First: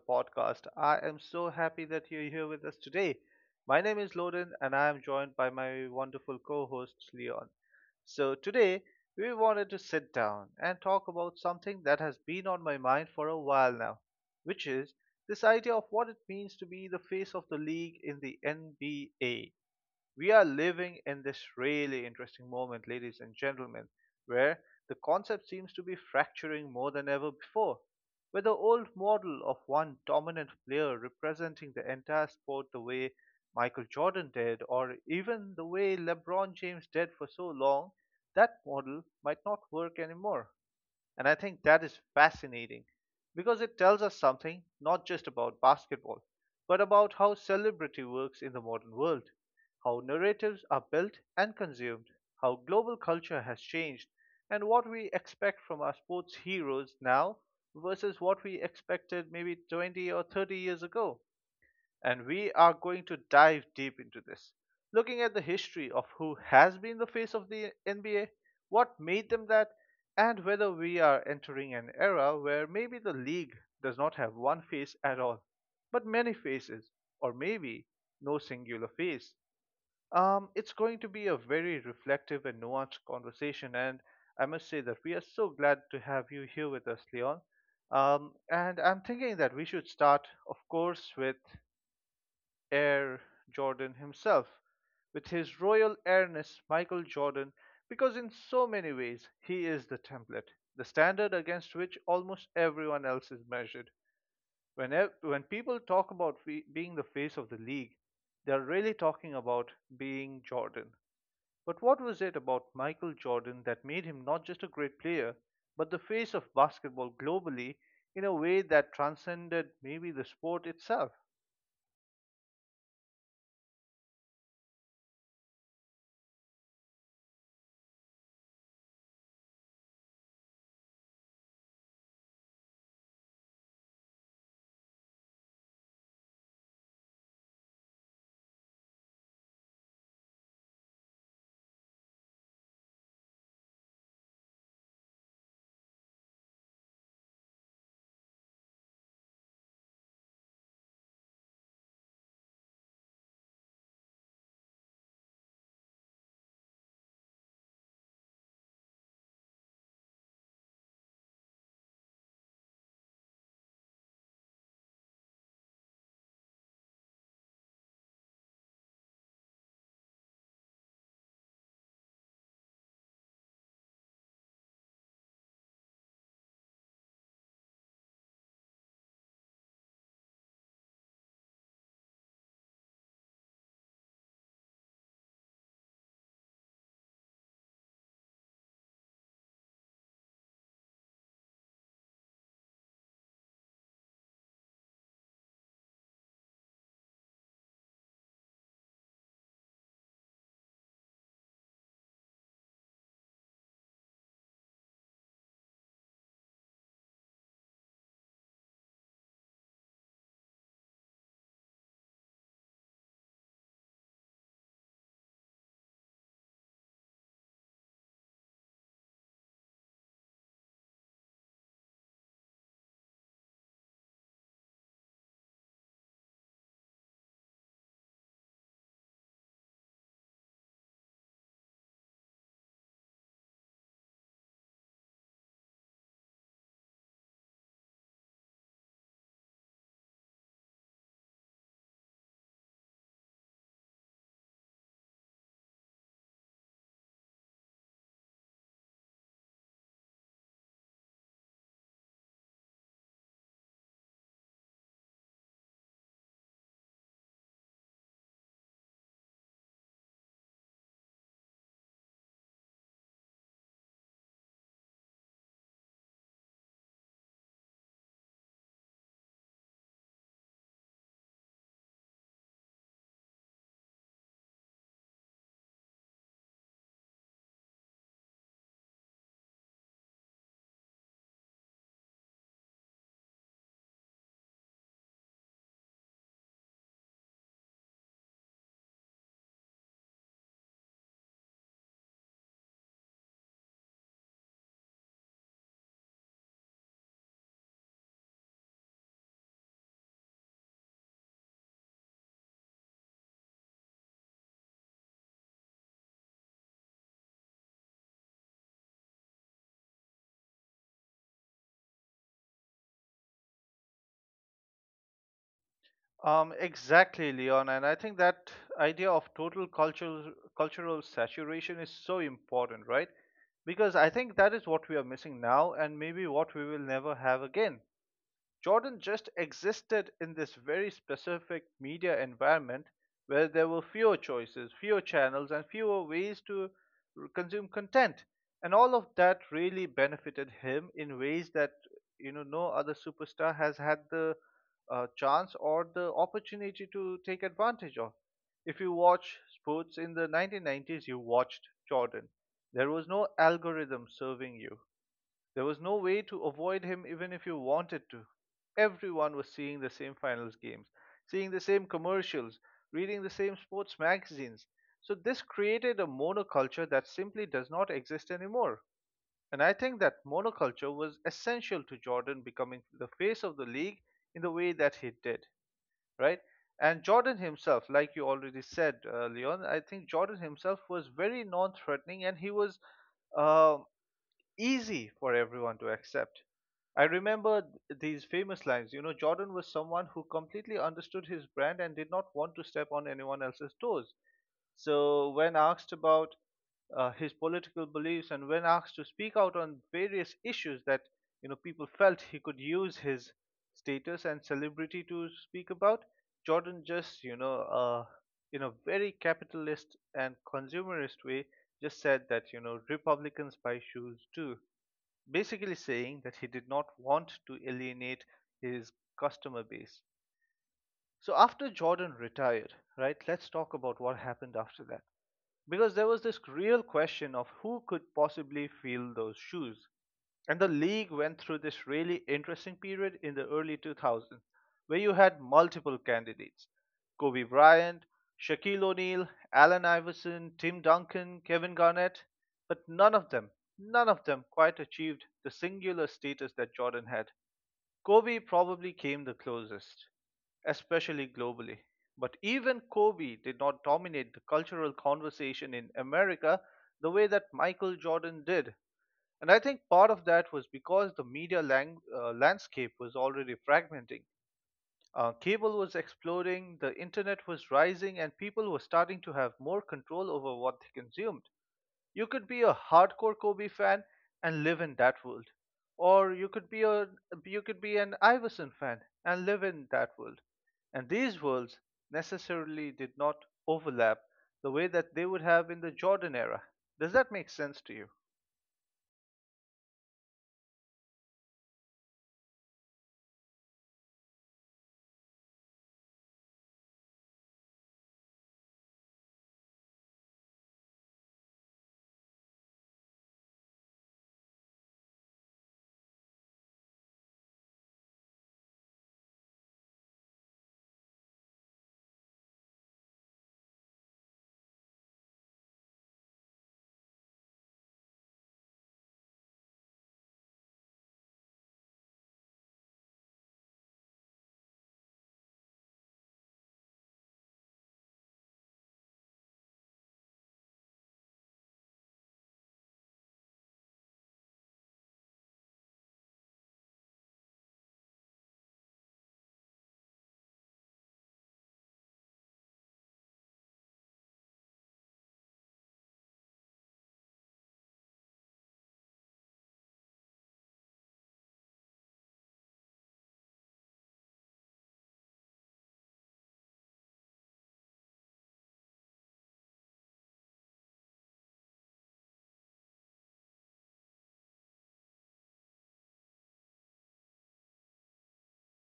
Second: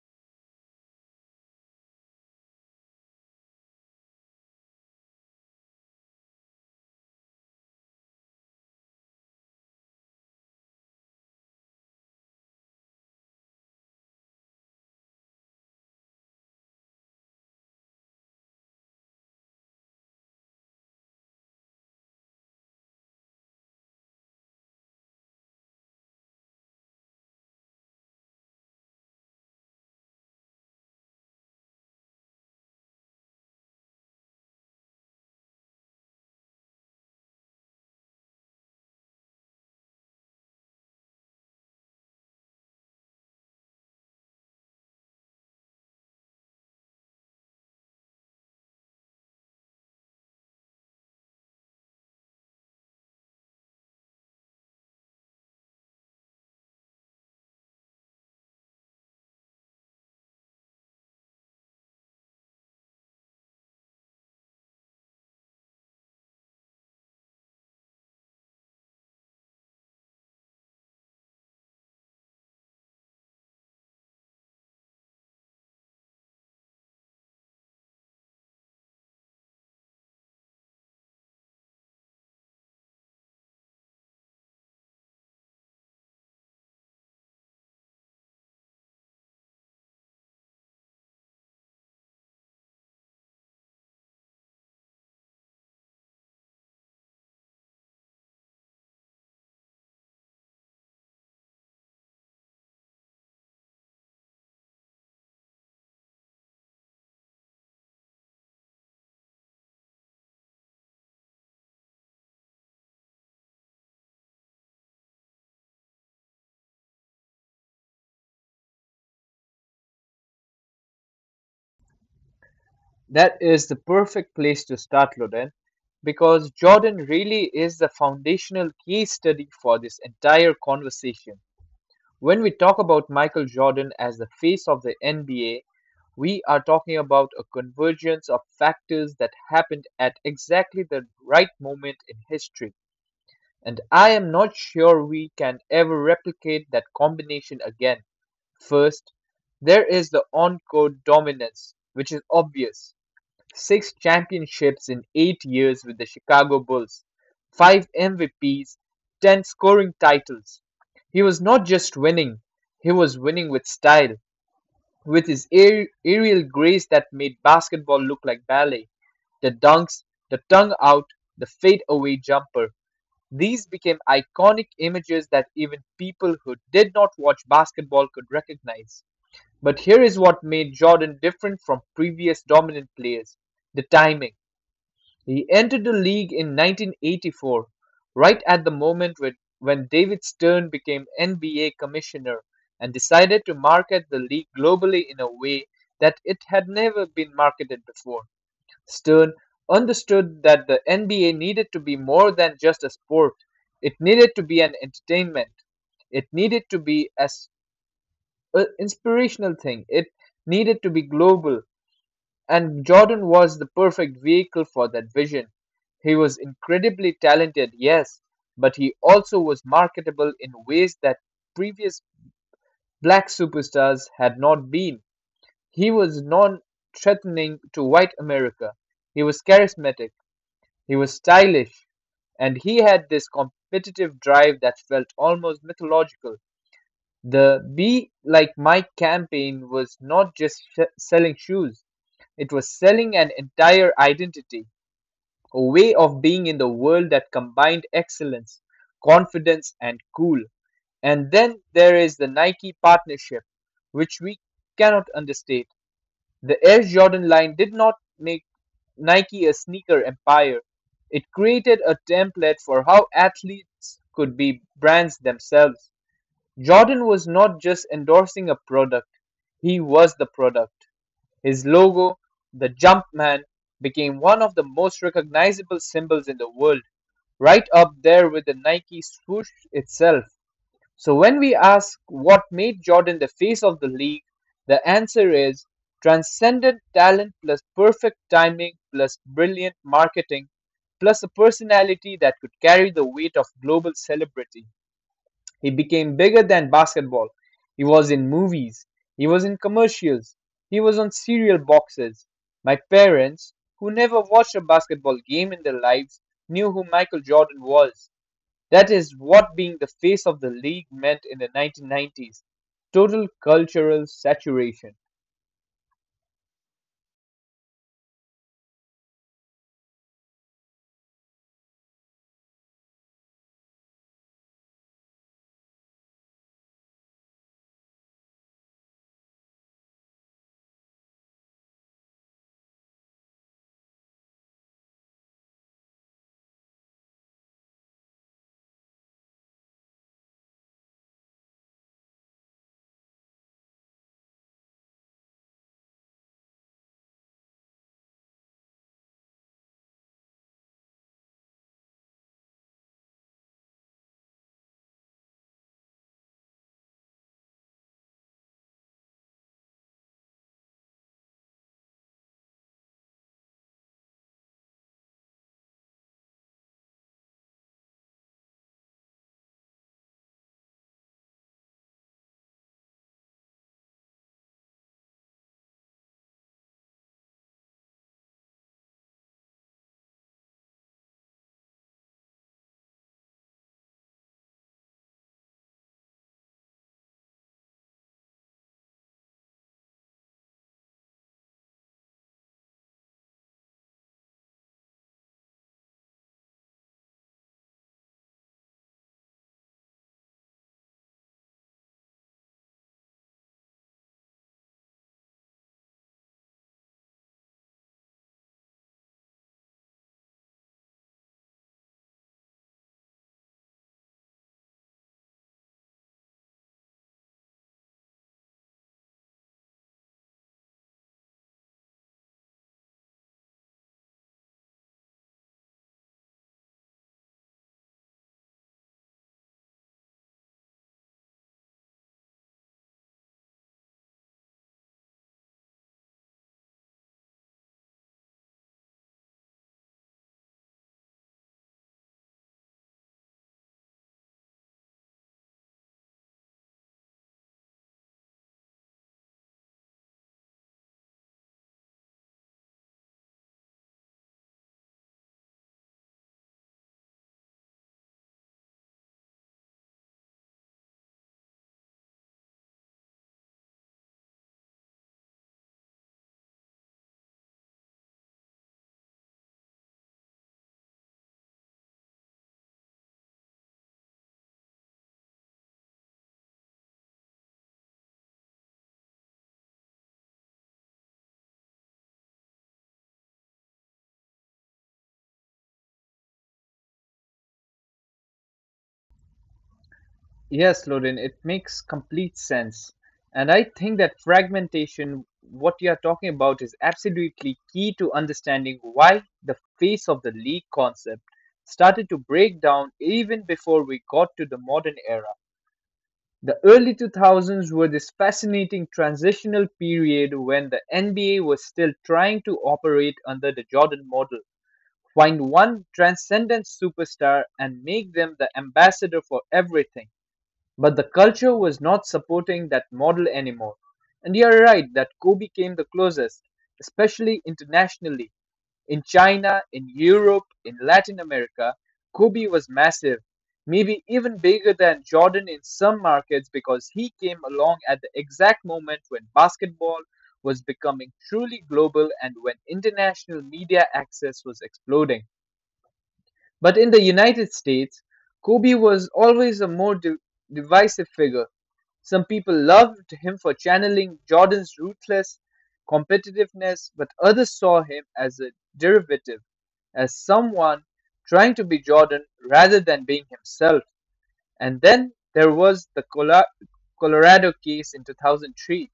podcast. I am so happy that you're here with us today. My name is Loden, and I am joined by my wonderful co host, Leon. Today we wanted to sit down and talk about something that has been on my mind for a while now, which is this idea of what it means to be the face of the league in the NBA. We are living in this really interesting moment, ladies and gentlemen, where the concept seems to be fracturing more than ever before. Where the old model of one dominant player representing the entire sport, the way Michael Jordan did, or even the way LeBron James did for so long, that model might not work anymore. And I think that is fascinating because it tells us something not just about basketball, but about how celebrity works in the modern world, how narratives are built and consumed, how global culture has changed, and what we expect from our sports heroes now versus what we expected maybe 20 or 30 years ago, and we are going to dive deep into this, looking at the history of who has been the face of the NBA, what made them that, and whether we are entering an era where maybe the league does not have one face at all, but many faces, or maybe no singular face. It's going to be a very reflective and nuanced conversation, and I must say that we are so glad to have you here with us, Leon. And I'm thinking that we should start, of course, with heir Jordan himself, with his royal heiress Michael Jordan, because in so many ways he is the template, the standard against which almost everyone else is measured. When people talk about being the face of the league, they're really talking about being Jordan. But what was it about Michael Jordan that made him not just a great player, but the face of basketball globally in a way that transcended maybe the sport itself? That is the perfect place to start, Loden, because Jordan really is the foundational case study for this entire conversation. When we talk about Michael Jordan as the face of the NBA, we are talking about a convergence of factors that happened at exactly the right moment in history. And I am not sure we can ever replicate that combination again. First, there is the on court dominance, which is obvious six championships in 8 years with the Chicago Bulls, five MVPs, 10 scoring titles. He was not just winning, he was winning with style, with his aerial grace that made basketball look like ballet. The dunks, the tongue out, the fadeaway jumper. These became iconic images that even people who did not watch basketball could recognize. But here is what made Jordan different from previous dominant players the timing. He entered the league in 1984, right at the moment when David Stern became NBA commissioner and decided to market the league globally in a way that it had never been marketed before. Stern understood that the NBA needed to be more than just a sport. It needed to be an entertainment. It needed to be as an inspirational thing. It needed to be global. And Jordan was the perfect vehicle for that vision. He was incredibly talented, yes, but he also was marketable in ways that previous black superstars had not been. He was non threatening to white America. He was charismatic. He was stylish. And he had this competitive drive that felt almost mythological. The Be Like Mike campaign was not just selling shoes, it was selling an entire identity, a way of being in the world that combined excellence, confidence, and cool. And then there is the Nike partnership, which we cannot understate. The Air Jordan line did not make Nike a sneaker empire, it created a template for how athletes could be brands themselves. Jordan was not just endorsing a product, he was the product. His logo, the Jumpman, became one of the most recognizable symbols in the world, right up there with the Nike swoosh itself. So when we ask what made Jordan the face of the league, the answer is transcendent talent plus perfect timing plus brilliant marketing plus a personality that could carry the weight of global celebrity. He became bigger than basketball. He was in movies. He was in commercials. He was on cereal boxes. My parents, who never watched a basketball game in their lives, knew who Michael Jordan was. That is what being the face of the league meant in the 1990s total cultural saturation. Exactly, Leon, and I think that idea of total cultural saturation is so important, right? Because I think that is what we are missing now, and maybe what we will never have again. Jordan just existed in this very specific media environment where there were fewer choices, fewer channels, and fewer ways to consume content. And all of that really benefited him in ways that you know no other superstar has had the chance or the opportunity to take advantage of. If you watch sports in the 1990s, you watched Jordan. There was no algorithm serving you. There was no way to avoid him even if you wanted to. Everyone was seeing the same finals games, seeing the same commercials, reading the same sports magazines. So this created a monoculture that simply does not exist anymore. And I think that monoculture was essential to Jordan becoming the face of the league in the way that he did, right? And Jordan himself, like you already said, Leon, I think Jordan himself was very non threatening and he was uh, easy for everyone to accept. I remember these famous lines. You know, Jordan was someone who completely understood his brand and did not want to step on anyone else's toes. So, when asked about his political beliefs and when asked to speak out on various issues that you know people felt he could use his status and celebrity to speak about. Jordan just, you know, in a very capitalist and consumerist way, just said that, you know, Republicans buy shoes too, basically saying that he did not want to alienate his customer base. So after Jordan retired, right, let's talk about what happened after that because there was this real question of who could possibly fill those shoes. And the league went through this really interesting period in the early 2000s where you had multiple candidates: Kobe Bryant, Shaquille O'Neal, Allen Iverson, Tim Duncan, Kevin Garnett, but none of them quite achieved the singular status that Jordan had. Kobe probably came the closest, especially globally. But even Kobe did not dominate the cultural conversation in America the way that Michael Jordan did. And I think part of that was because the landscape was already fragmenting. Cable was exploding, the internet was rising, and people were starting to have more control over what they consumed. You could be a hardcore Kobe fan and live in that world, or you could be an Iverson fan and live in that world. And these worlds necessarily did not overlap the way that they would have in the Jordan era. Does that make sense to you? Yes, Lorin, it makes complete sense. And I think that fragmentation, what you are talking about, is absolutely key to understanding why the face of the league concept started to break down even before we got to the modern era. The early 2000s were this fascinating transitional period when the NBA was still trying to operate under the Jordan model. Find one transcendent superstar and make them the ambassador for everything but the culture was not supporting that model anymore. And you're right that Kobe came the closest, especially internationally. In China, in Europe, in Latin America, Kobe was massive, maybe even bigger than Jordan in some markets because he came along at the exact moment when basketball was becoming truly global and when international media access was exploding. But in the United States, Kobe was always a more divisive figure. Some people loved him for channeling Jordan's ruthless competitiveness, but others saw him as a derivative, as someone trying to be Jordan rather than being himself. And then there was the Colorado case in 2003,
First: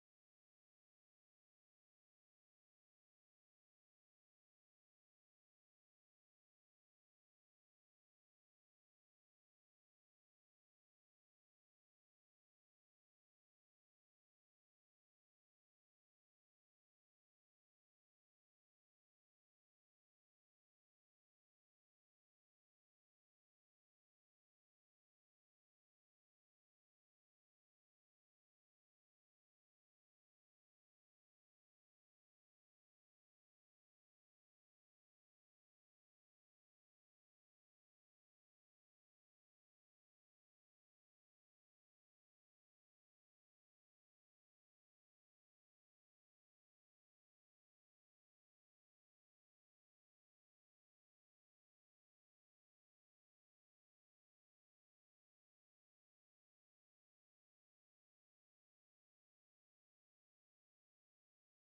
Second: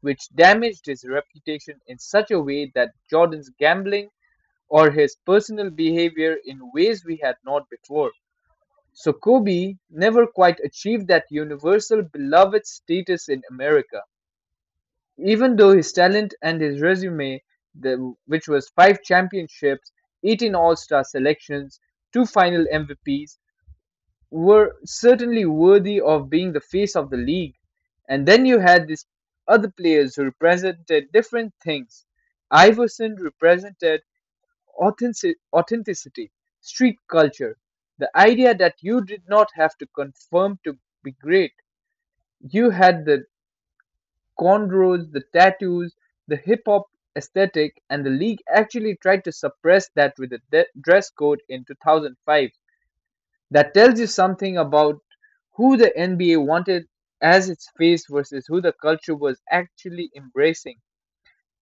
which damaged his reputation in such a way that Jordan's gambling or his personal behavior in ways we had not before. So Kobe never quite achieved that universal beloved status in America. Even though his talent and his resume, the, which was five championships, 18 All Star selections, two final MVPs, were certainly worthy of being the face of the league. And then you had these other players who represented different things. Iverson represented authenticity, street culture, the idea that you did not have to conform to be great. You had the cornrows, the tattoos, the hip hop aesthetic, and the league actually tried to suppress that with a dress code in 2005. That tells you something about who the NBA wanted as its face versus who the culture was actually embracing.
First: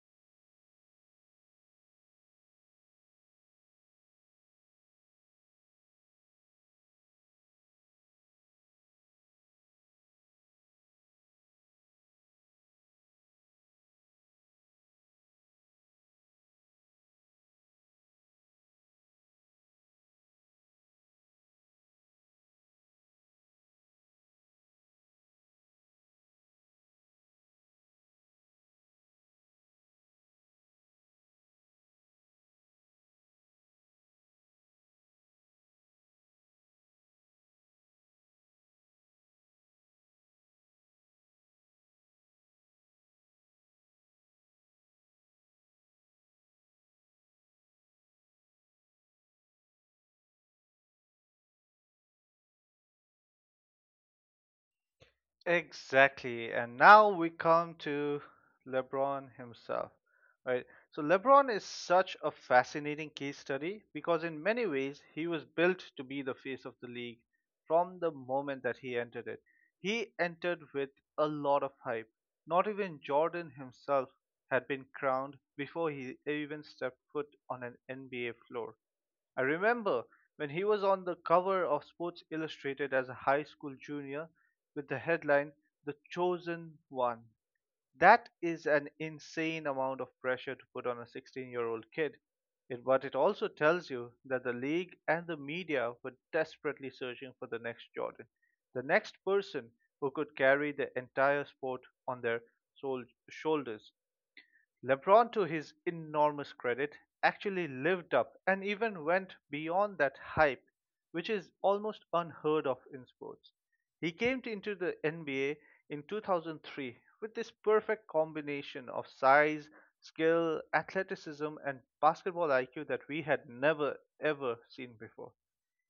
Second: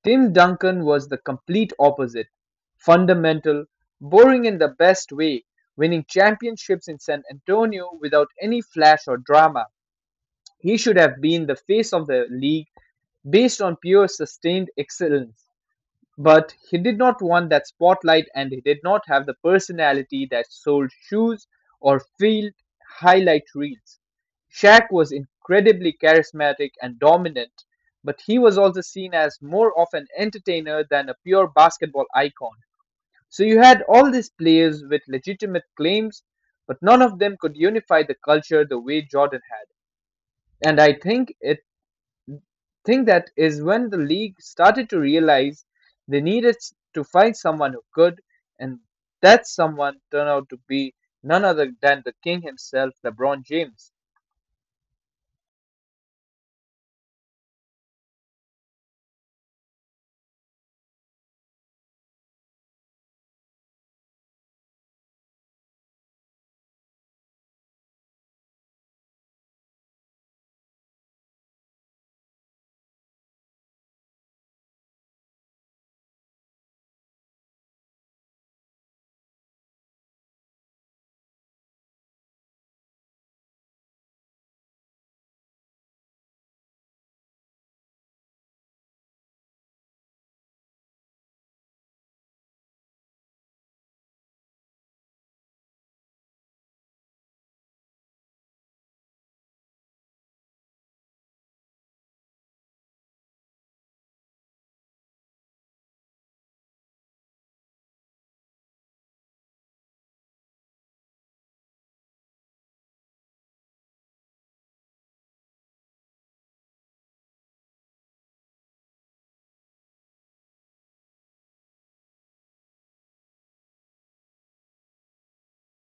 Tim Duncan was the complete opposite fundamental, boring in the best way, winning championships in San Antonio without any flash or drama. He should have been the face of the league based on pure sustained excellence. But he did not want that spotlight and he did not have the personality that sold shoes or filled highlight reels. Shaq was incredibly charismatic and dominant, but he was also seen as more of an entertainer than a pure basketball icon. So you had all these players with legitimate claims, but none of them could unify the culture the way Jordan had. And I think that is when the league started to realize they needed to find someone who could, and that someone turned out to be none other than the king himself, LeBron James. Exactly. And now we come to LeBron himself. Right. So LeBron is such a fascinating case study because in many ways he was built to be the face of the league from the moment that he entered it. He entered with a lot of hype. Not even Jordan himself had been crowned before he even stepped foot on an NBA floor. I remember when he was on the cover of Sports Illustrated as a high school junior with the headline, The Chosen One. That is an insane amount of pressure to put on a 16-year-old year old kid. But it also tells you that the league and the media were desperately searching for the next Jordan, the next person who could carry the entire sport on their shoulders. LeBron, to his enormous credit, actually lived up and even went beyond that hype, which is almost unheard of in sports. He came into the NBA in 2003 with this perfect combination of size, skill, athleticism, and basketball IQ that we had never ever seen before.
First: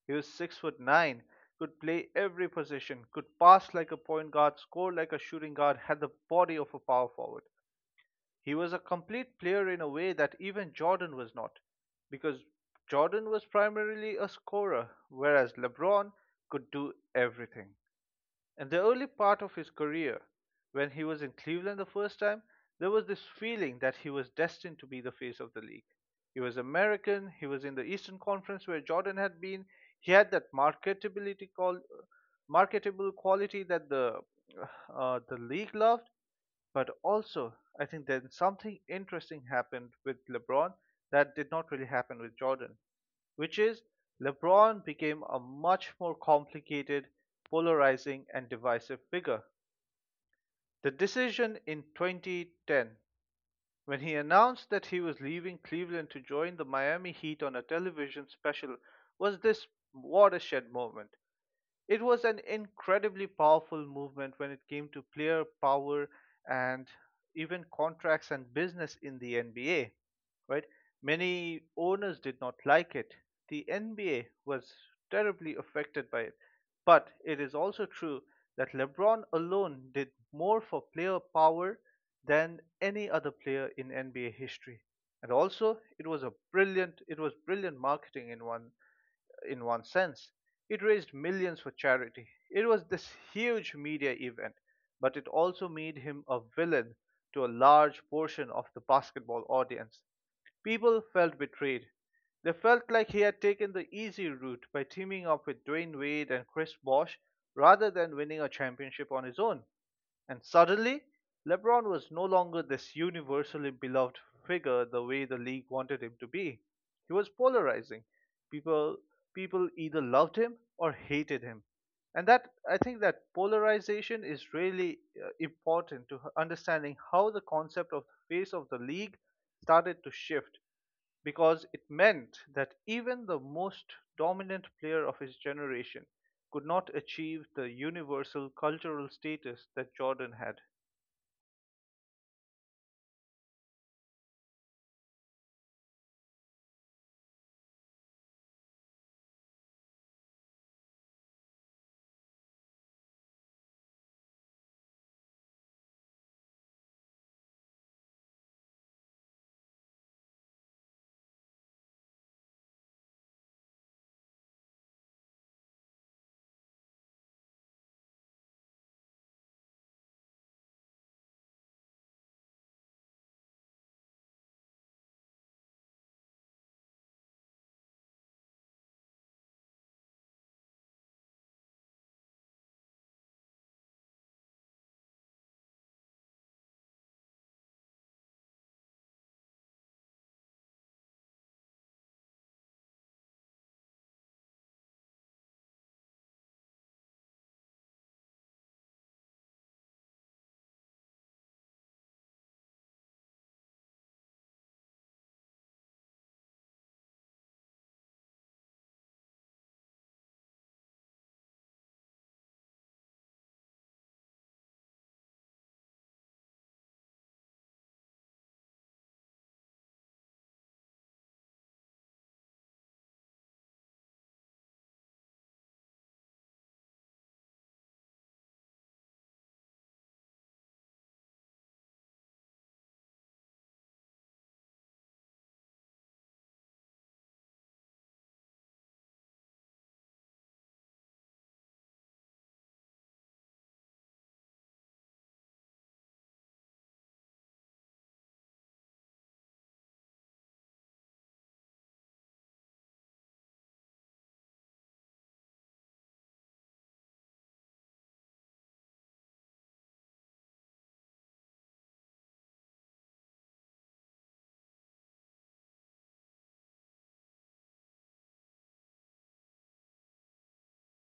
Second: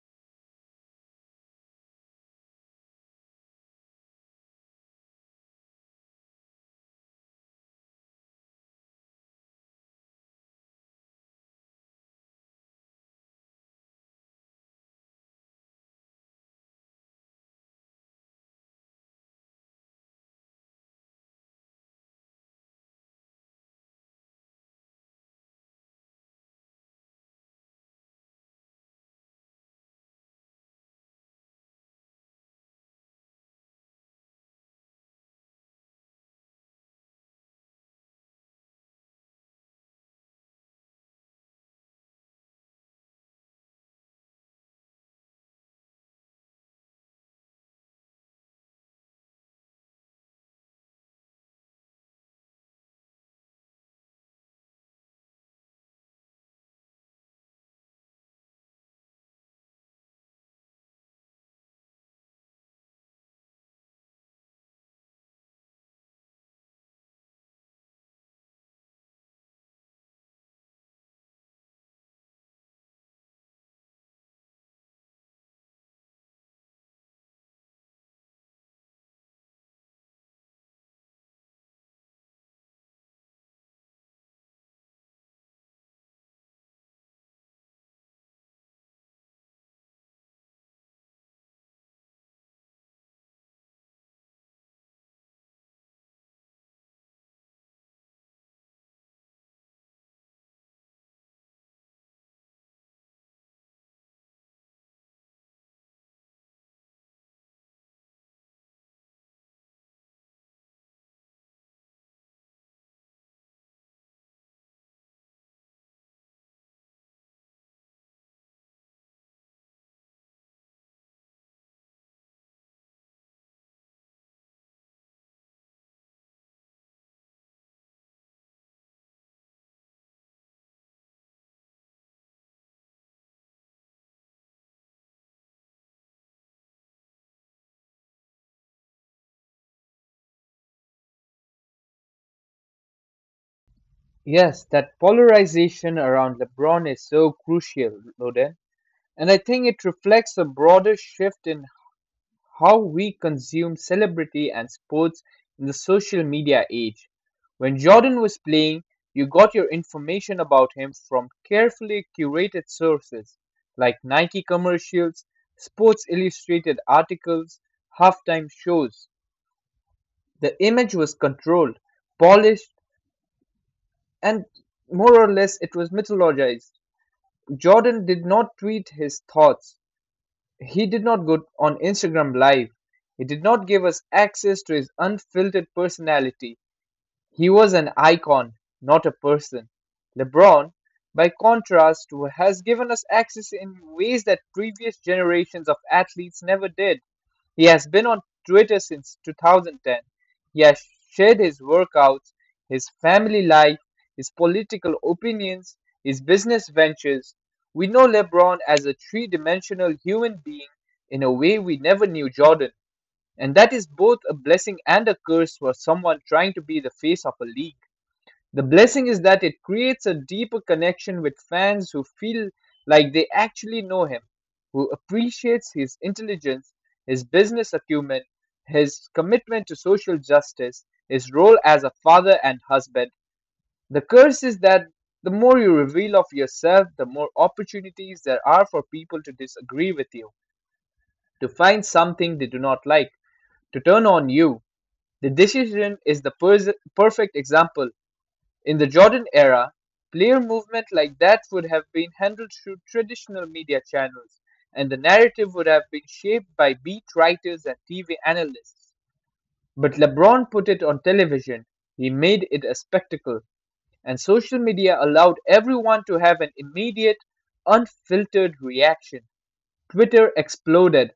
He was 6'9", could play every position, could pass like a point guard, score like a shooting guard, had the body of a power forward. He was a complete player in a way that even Jordan was not, because Jordan was primarily a scorer, whereas LeBron could do everything. In the early part of his career, when he was in Cleveland the first time, there was this feeling that he was destined to be the face of the league. He was American, he was in the Eastern Conference where Jordan had been. He had that marketability called marketable quality that the league loved, but also, I think then something interesting happened with LeBron that did not really happen with Jordan, which is LeBron became a much more complicated, polarizing, and divisive figure. The decision in 2010, when he announced that he was leaving Cleveland to join the Miami Heat on a television special, was this watershed moment. It was an incredibly powerful movement when it came to player power and even contracts and business in the NBA, right? Many owners did not like it. The NBA was terribly affected by it. But it is also true that LeBron alone did more for player power than any other player in NBA history. And also, it was brilliant marketing in one sense. It raised millions for charity. It was this huge media event, but it also made him a villain to a large portion of the basketball audience. People felt betrayed. They felt like he had taken the easy route by teaming up with Dwayne Wade and Chris Bosh rather than winning a championship on his own. And suddenly, LeBron was no longer this universally beloved figure the way the league wanted him to be. He was polarizing. People people either loved him or hated him. And that I think that polarization is really understanding how the concept of the face of the league started to shift because it meant that even the most dominant player of his generation could not achieve the universal cultural status that Jordan had. Yes, that polarization around LeBron is so crucial, Loden, and I think it reflects a broader shift in how we consume celebrity and sports in the social media age. When Jordan was playing, you got your information about him from carefully curated sources like Nike commercials, Sports Illustrated articles, halftime shows. The image was controlled, polished, and more or less it was mythologized. Jordan did not tweet his thoughts. He did not go on Instagram Live. He did not give us access to his unfiltered personality. He was an icon, not a person. LeBron, by contrast, has given us access in ways that previous generations of athletes never did. He has been on Twitter since 2010. He has shared his workouts, his family life, his political opinions, his business ventures. We know LeBron as a three dimensional human being in a way we never knew Jordan. And that is both a blessing and a curse for someone trying to be the face of a league. The blessing is that it creates a deeper connection with fans who feel like they actually know him, who appreciates his intelligence, his business acumen, his commitment to social justice, his role as a father and husband. The curse is that the more you reveal of yourself, the more opportunities there are for people to disagree with you, to find something they do not like, to turn on you. The decision is the perfect example in the Jordan era, player movement like that would have been handled through traditional media channels, and the narrative would have been shaped by beat writers and TV analysts. But LeBron put it on television, he made it a spectacle, and social media allowed everyone to have an immediate, unfiltered reaction. Twitter exploded,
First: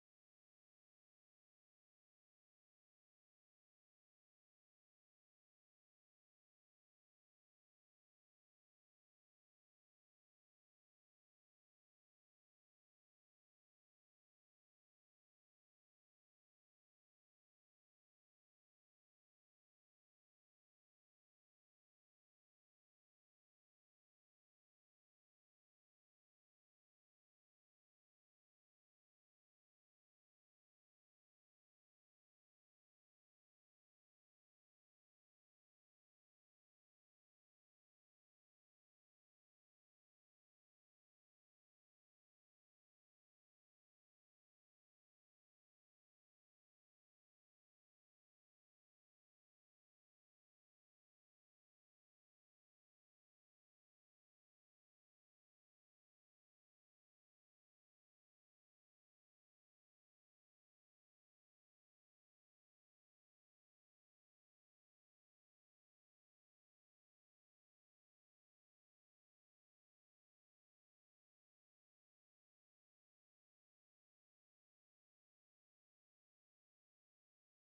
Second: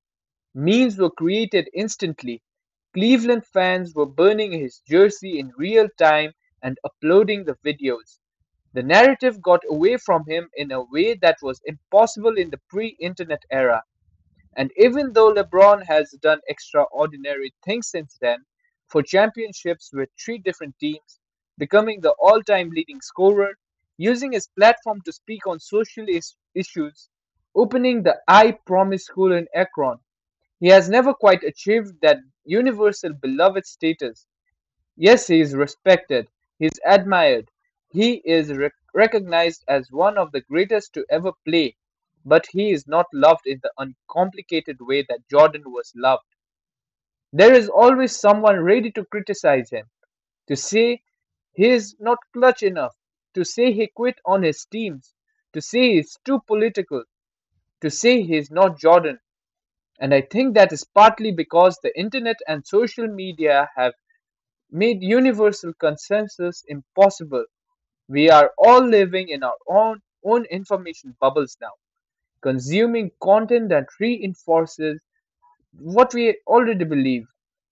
memes were created instantly, Cleveland fans were burning his jersey in real time and uploading the videos. The narrative got away from him in a way that was impossible in the pre-internet era. And even though LeBron has done extraordinary things since then, for championships with three different teams, becoming the all-time leading scorer, using his platform to speak on social issues, opening the I Promise School in Akron, he has never quite achieved that universal beloved status. Yes, he is respected, he is admired, he is recognized as one of the greatest to ever play, but he is not loved in the uncomplicated way that Jordan was loved. There is always someone ready to criticize him, to say he is not clutch enough, to say he quit on his teams, to say he is too political, to say he is not Jordan. And I think that is partly because the internet and social media have made universal consensus impossible. We are all living in our own information bubbles now, consuming content that reinforces what we already believe.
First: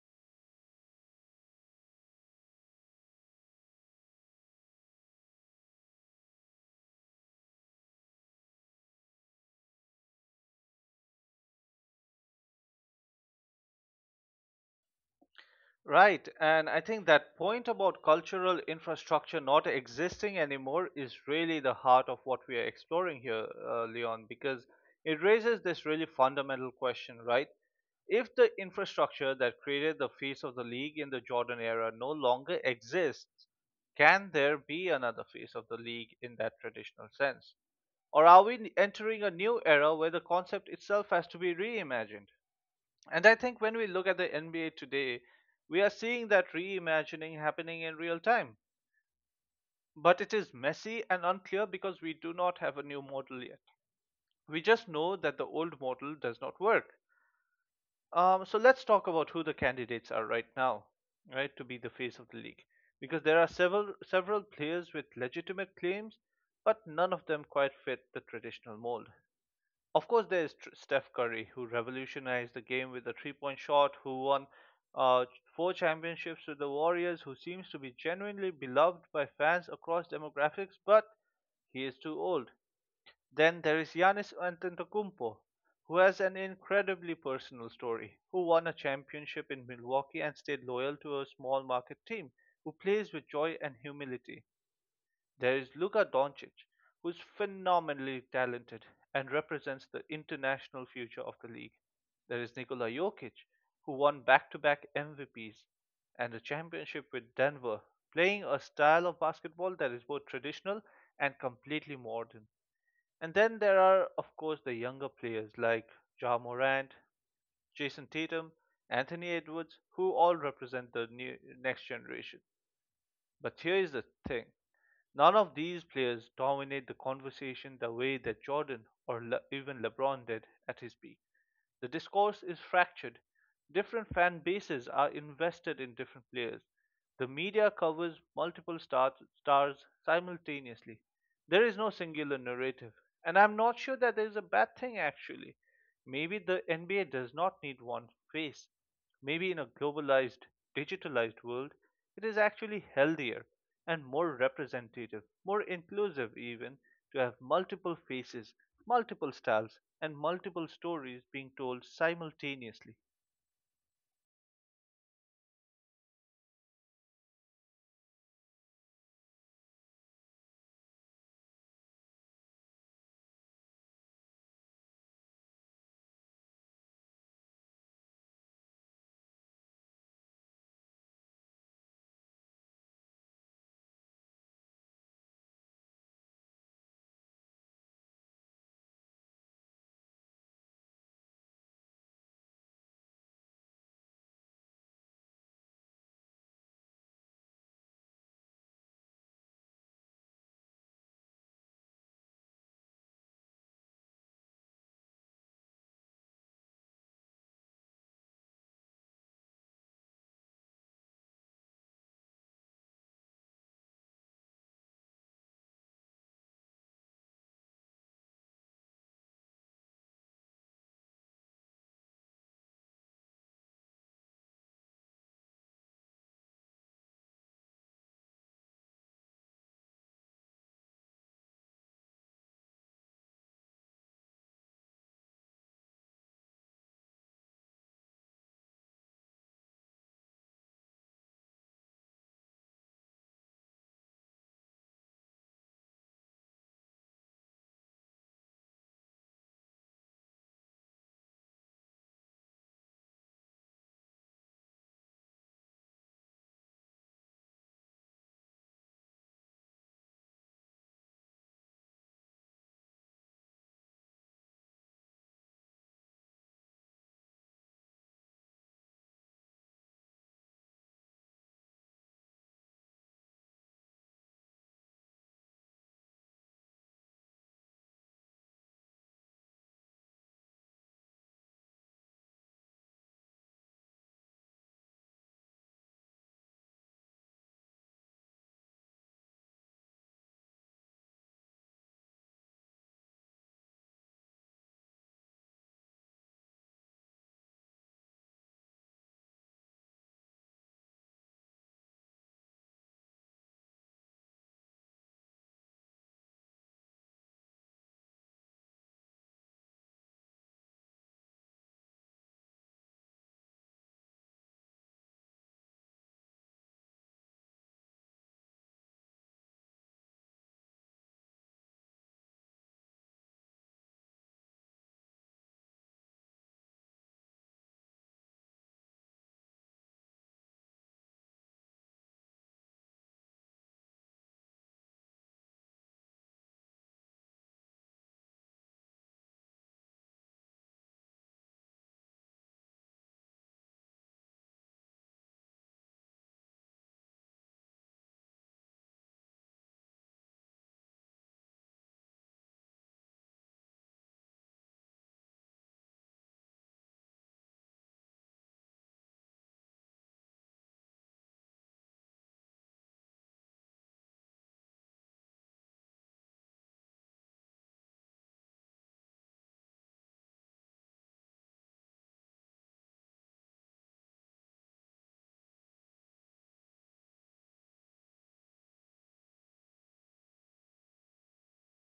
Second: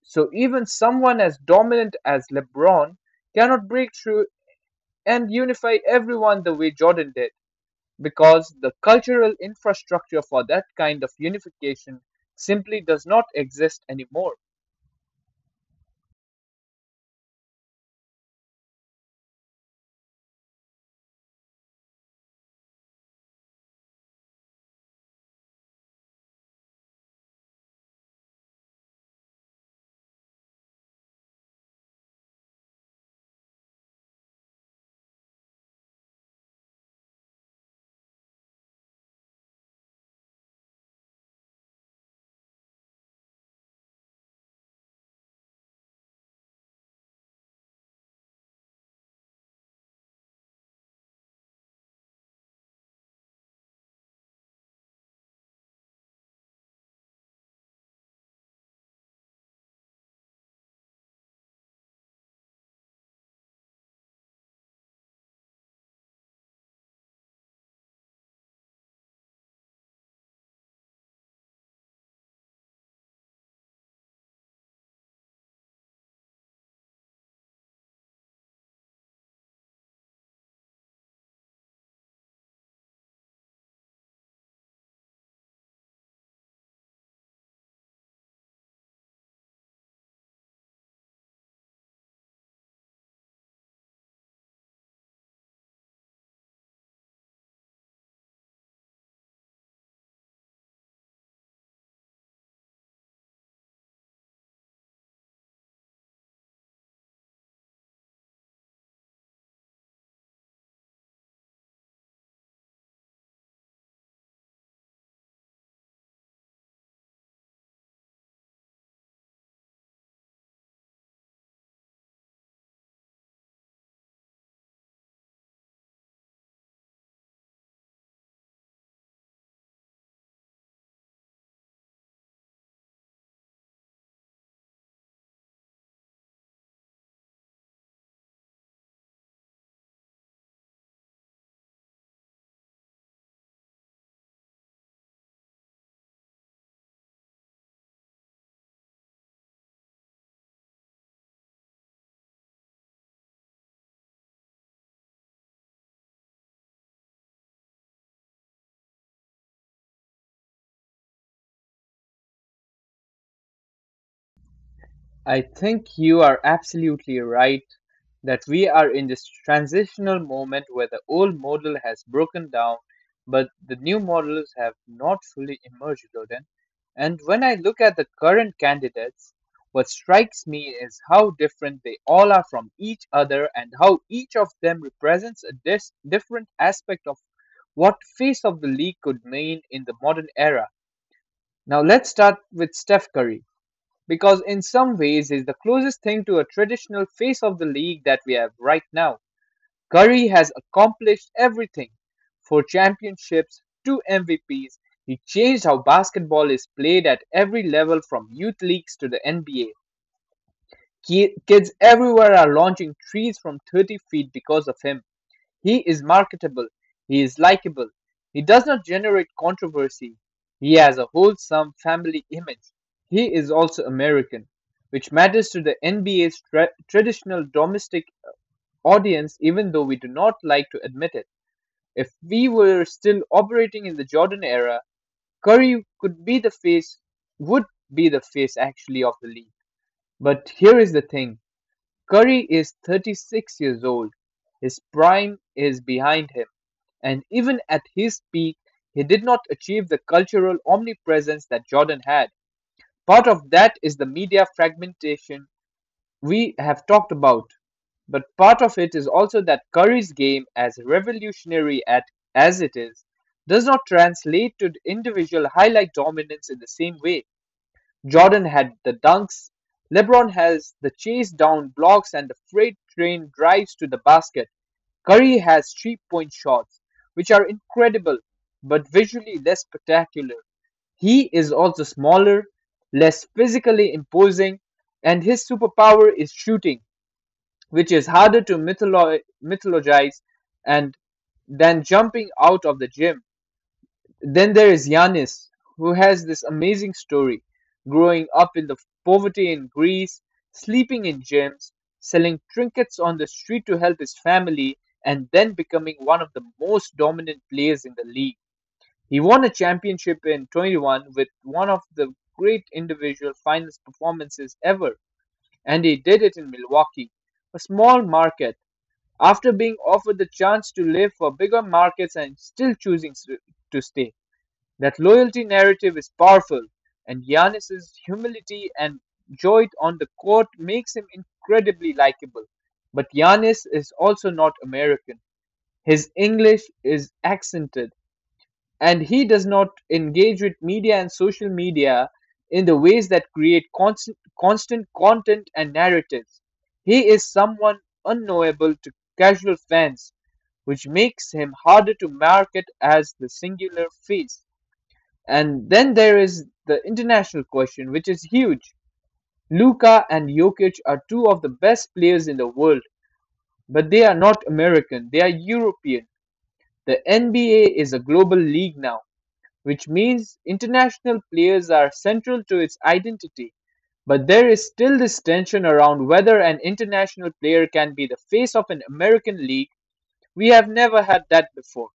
So even someone as dominant as LeBron cannot break through and unify everyone the way Jordan did because the cultural infrastructure for that kind of unification simply does not exist anymore. Right, and I think that point about cultural infrastructure not existing anymore is really the heart of what we are exploring here, Leon, because it raises this really fundamental question, right? If the infrastructure that created the face of the league in the Jordan era no longer exists, can there be another face of the league in that traditional sense? Or are we entering a new era where the concept itself has to be reimagined? And I think when we look at the NBA today, we are seeing that reimagining happening in real time. But it is messy and unclear because we do not have a new model yet. We just know that the old model does not work. So let's talk about who the candidates are right now, right, to be the face of the league, because there are several players with legitimate claims, but none of them quite fit the traditional mold. Of course, there is Steph Curry, who revolutionized the game with a three-point shot, who won uh, four championships with the Warriors, who seems to be genuinely beloved by fans across demographics, but he is too old. Then there is Giannis Antetokounmpo, who has an incredibly personal story, who won a championship in Milwaukee and stayed loyal to a small market team, who plays with joy and humility. There is Luka Doncic, who's phenomenally talented and represents the international future of the league. There is Nikola Jokic, who won back-to-back MVPs and a championship with Denver, playing a style of basketball that is both traditional and completely modern. And then there are, of course, the younger players like Ja Morant, Jason Tatum, Anthony Edwards, who all represent the new, next generation. But here is the thing, none of these players dominate the conversation the way that Jordan or even LeBron did at his peak. The discourse is fractured. Different fan bases are invested in different players. The media covers multiple stars simultaneously. There is no singular narrative. And I'm not sure that there is a bad thing, actually. Maybe the NBA does not need one face. Maybe in a globalized, digitalized world, it is actually healthier and more representative, more inclusive even, to have multiple faces, multiple styles, and multiple stories being told simultaneously. I think you are absolutely right that we are in this transitional moment where the old model has broken down, but the new models have not fully emerged, Loden. And when I look at the current candidates, what strikes me is how different they all are from each other and how each of them represents a different aspect of what face of the league could mean in the modern era. Now let's start with Steph Curry because in some ways is the closest thing to a traditional face of the league that we have right now. Curry has accomplished everything. Four championships, two MVPs. He changed how basketball is played at every level, from youth leagues to the NBA. Kids everywhere are launching trees from 30 feet because of him. He is marketable, he is likable, he does not generate controversy, he has a wholesome family image. He is also American, which matters to the NBA's traditional domestic audience, even though we do not like to admit it. If we were still operating in the Jordan era, Curry could be the face, would be the face actually of the league. But here is the thing. Curry is 36 years old. His prime is behind him. And even at his peak, he did not achieve the cultural omnipresence that Jordan had. Part of that is the media fragmentation we have talked about, but part of it is also that Curry's game, as it is, does not translate to individual highlight dominance in the same way. Jordan had the dunks, LeBron has the chase down blocks and the freight train drives to the basket. Curry has three-point shots, which are incredible but visually less spectacular. He is also smaller, less physically imposing, and his superpower is shooting, which is harder to mythologize and than jumping out of the gym. Then there is Yannis, who has this amazing story, growing up in the poverty in Greece, sleeping in gyms, selling trinkets on the street to help his family, and then becoming one of the most dominant players in the league. He won a championship in '21 with one of the great individual finals performances ever, and he did it in Milwaukee, a small market. After being offered the chance to live for bigger markets and still choosing to stay. That loyalty narrative is powerful, and Giannis's humility and joy on the court makes him incredibly likable. But Giannis is also not American. His English is accented, and he does not engage with media and social media in the ways that create constant content and narratives. He is someone unknowable to casual fans, which makes him harder to market as the singular face. And then there is the international question, which is huge. Luka and Jokic are two of the best players in the world, but they are not American, they are European. The NBA is a global league now, which means international players are central to its identity. But there is still this tension around whether an international player can be the face of an American league. We have never had that before.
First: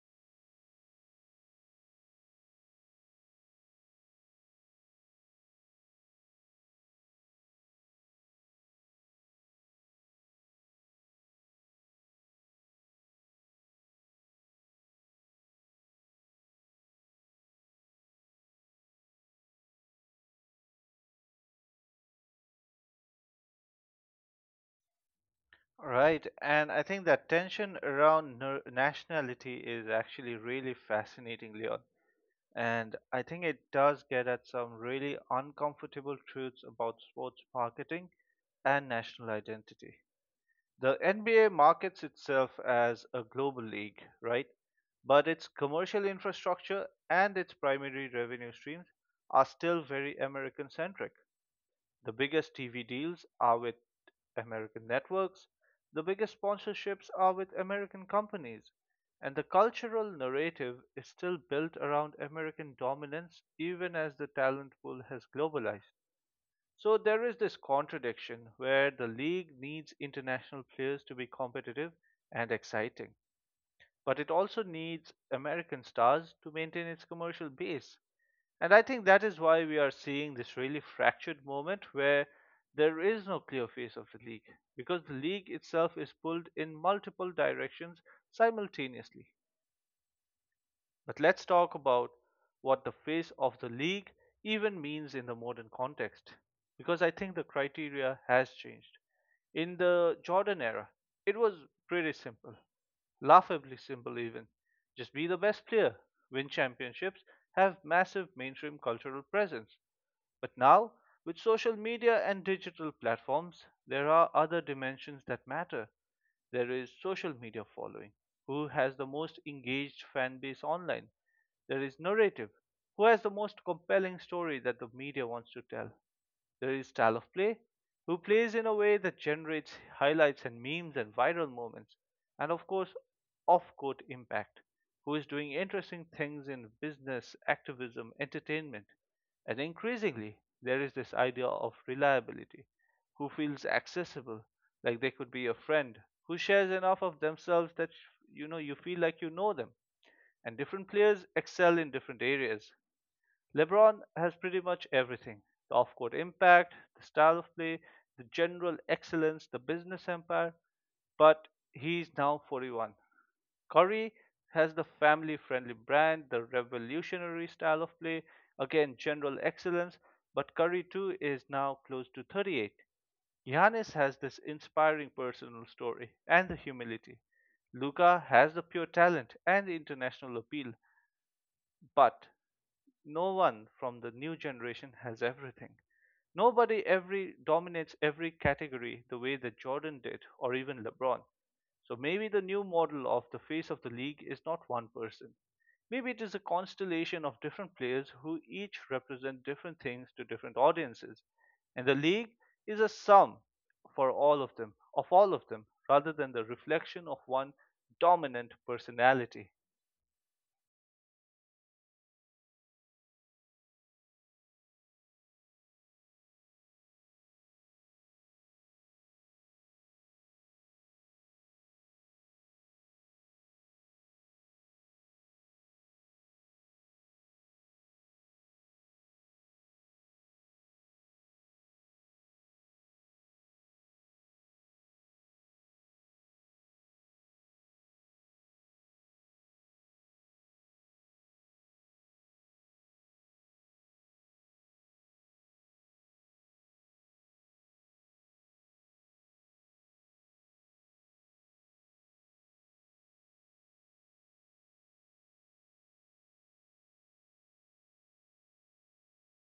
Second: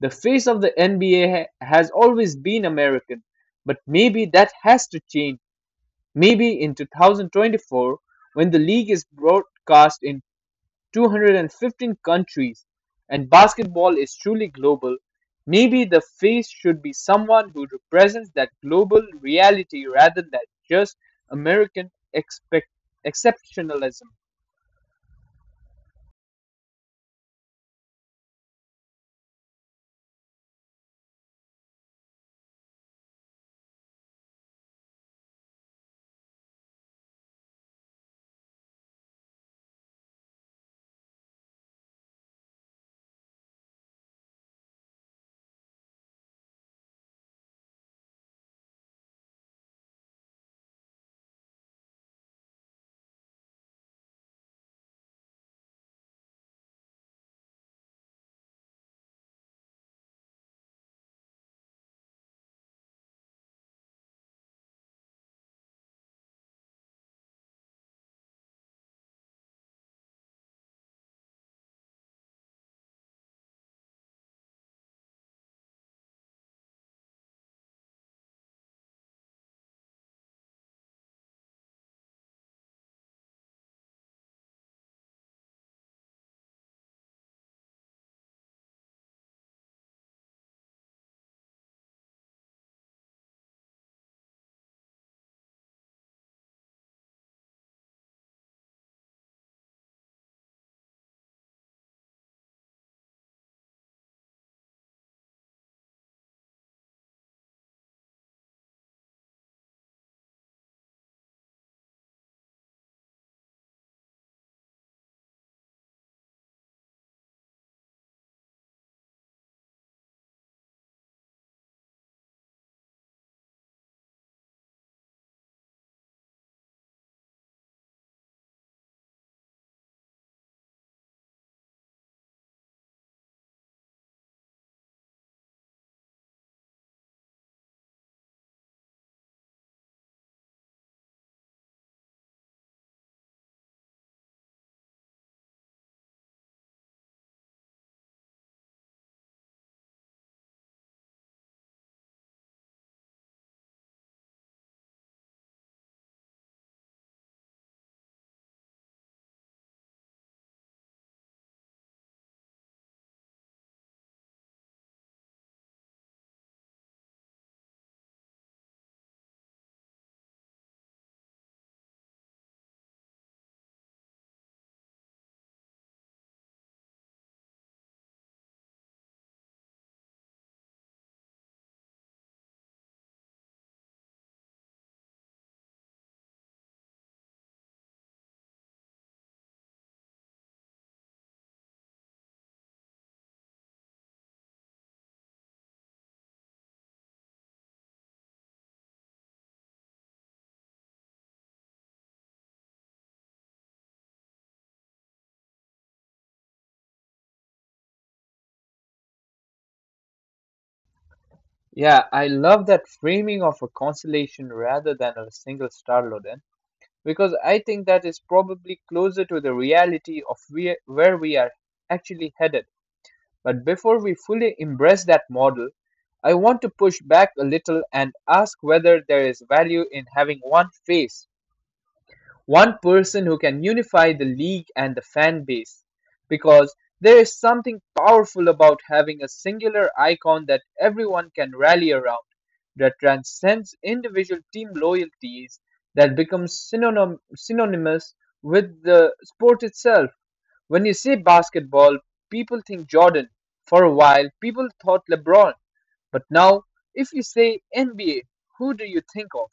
The face of the NBA has always been American, but maybe that has to change. Maybe in 2024, when the league is broadcast in 215 countries and basketball is truly global, maybe the face should be someone who represents that global reality rather than just American expect- exceptionalism. Right, and I think that tension around nationality is actually really fascinating, Leon. And I think it does get at some really uncomfortable truths about sports marketing and national identity. The NBA markets itself as a global league, right? But its commercial infrastructure and its primary revenue streams are still very American centric. The biggest TV deals are with American networks, the biggest sponsorships are with American companies, and the cultural narrative is still built around American dominance even as the talent pool has globalized. So there is this contradiction where the league needs international players to be competitive and exciting, but it also needs American stars to maintain its commercial base. And I think that is why we are seeing this really fractured moment where there is no clear face of the league because the league itself is pulled in multiple directions simultaneously. But let's talk about what the face of the league even means in the modern context, because I think the criteria has changed. In the Jordan era, it was pretty simple, laughably simple even. Just be the best player, win championships, have massive mainstream cultural presence. But now, with social media and digital platforms, there are other dimensions that matter. There is social media following: who has the most engaged fan base online. There is narrative: who has the most compelling story that the media wants to tell. There is style of play, who plays in a way that generates highlights and memes and viral moments, and of course, off court impact, who is doing interesting things in business, activism, entertainment. And increasingly, there is this idea of reliability, who feels accessible, like they could be a friend, who shares enough of themselves that you know, you feel like you know them. And different players excel in different areas. LeBron has pretty much everything: the off court impact, the style of play, the general excellence, the business empire, but he's now 41. Curry has the family friendly brand, the revolutionary style of play, again, general excellence, but Curry too is now close to 38. Giannis has this inspiring personal story and the humility. Luca has the pure talent and the international appeal, but no one from the new generation has everything. Nobody every dominates every category the way that Jordan did or even LeBron. So maybe the new model of the face of the league is not one person. Maybe it is a constellation of different players who each represent different things to different audiences. And the league is a sum for all of them, of all of them, rather than the reflection of one dominant personality. Yeah, I love that framing of a constellation rather than a single star, Loden. Because I think that is probably closer to the reality of where we are actually headed. But before we fully embrace that model, I want to push back a little and ask whether there is value in having one face, one person who can unify the league and the fan base. Because there is something powerful about having a singular icon that everyone can rally around, that transcends individual team loyalties, that becomes synonymous with the sport itself. When you say basketball, people think Jordan. For a while, people thought LeBron. But now, if you say NBA, who do you think of?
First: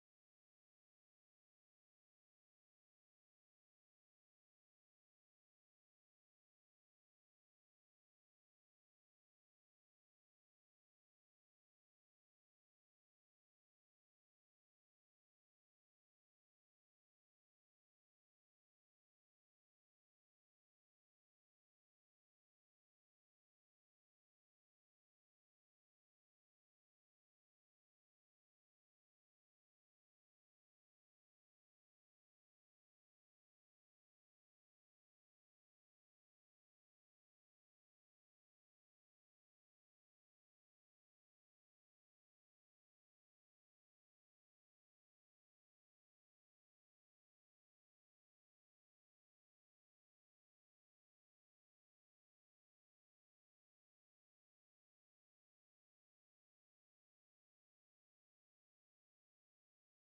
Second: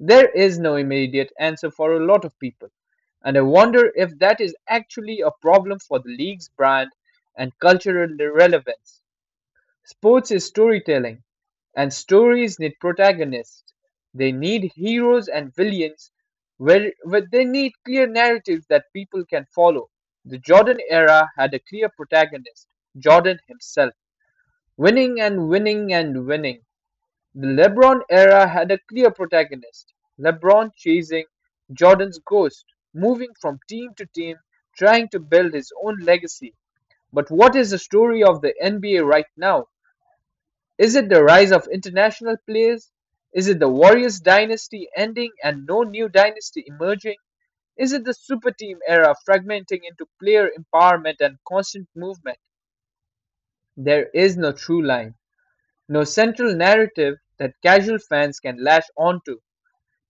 There is no immediate answer for a lot of people, and I wonder if that is actually a problem for the league's brand and cultural relevance. Sports is storytelling, and stories need protagonists. They need heroes and villains, where they need clear narratives that people can follow. The Jordan era had a clear protagonist, Jordan himself, winning and winning and winning. The LeBron era had a clear protagonist, LeBron chasing Jordan's ghost, moving from team to team, trying to build his own legacy. But what is the story of the NBA right now? Is it the rise of international players? Is it the Warriors dynasty ending and no new dynasty emerging? Is it the super team era fragmenting into player empowerment and constant movement? There is no true line, no central narrative that casual fans can latch onto.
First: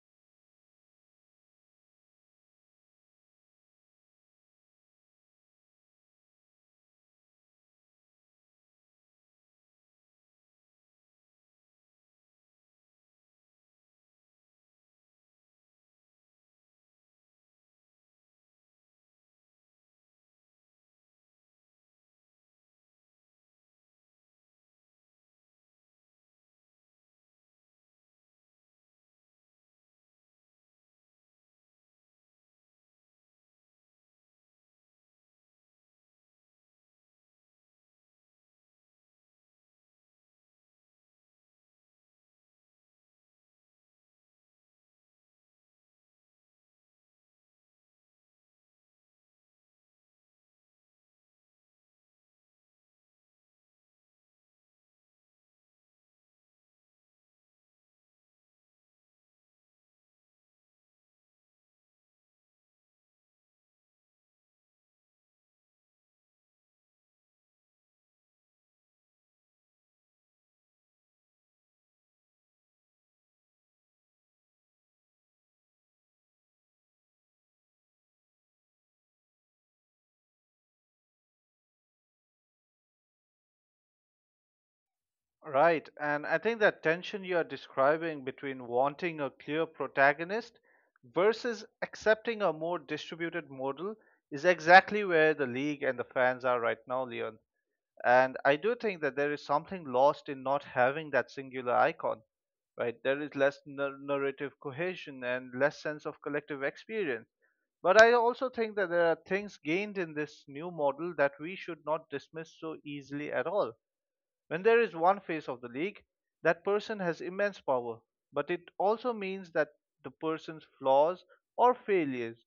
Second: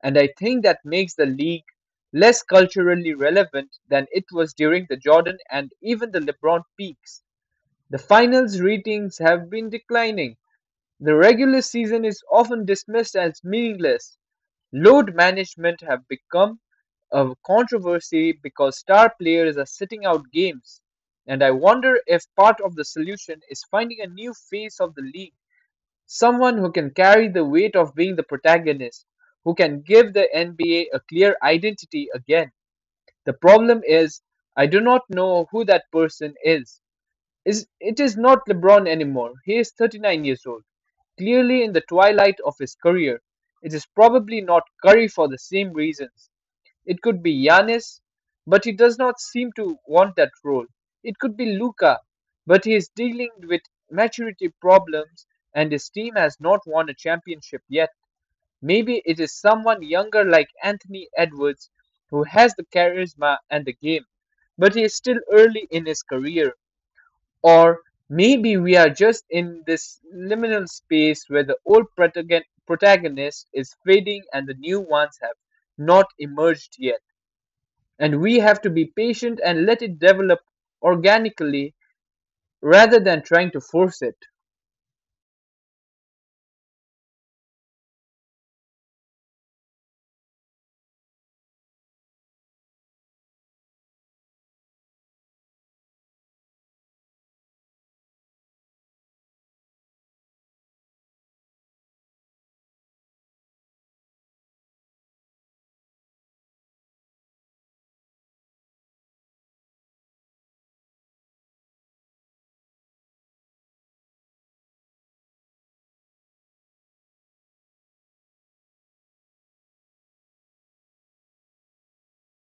And I think that makes the league less culturally relevant than it was during the Jordan and even the LeBron peaks. The finals ratings have been declining. The regular season is often dismissed as meaningless. Load management have become a controversy because star players are sitting out games. And I wonder if part of the solution is finding a new face of the league. Someone who can carry the weight of being the protagonist, who can give the NBA a clear identity again. The problem is, I do not know who that person is. It is not LeBron anymore. He is 39 years old, clearly in the twilight of his career. It is probably not Curry for the same reasons. It could be Yanis, but he does not seem to want that role. It could be Luca, but he is dealing with maturity problems and his team has not won a championship yet. Maybe it is someone younger like Anthony Edwards, who has the charisma and the game, but he is still early in his career. Or maybe we are just in this liminal space where the old protagonist is fading and the new ones have not emerged yet. And we have to be patient and let it develop organically rather than trying to force it. Right, and I think that tension you are describing between wanting a clear protagonist versus accepting a more distributed model is exactly where the league and the fans are right now, Leon. And I do think that there is something lost in not having that singular icon, right? There is less narrative cohesion and less sense of collective experience. But I also think that there are things gained in this new model that we should not dismiss so easily at all. When there is one face of the league, that person has immense power, but it also means that the person's flaws or failures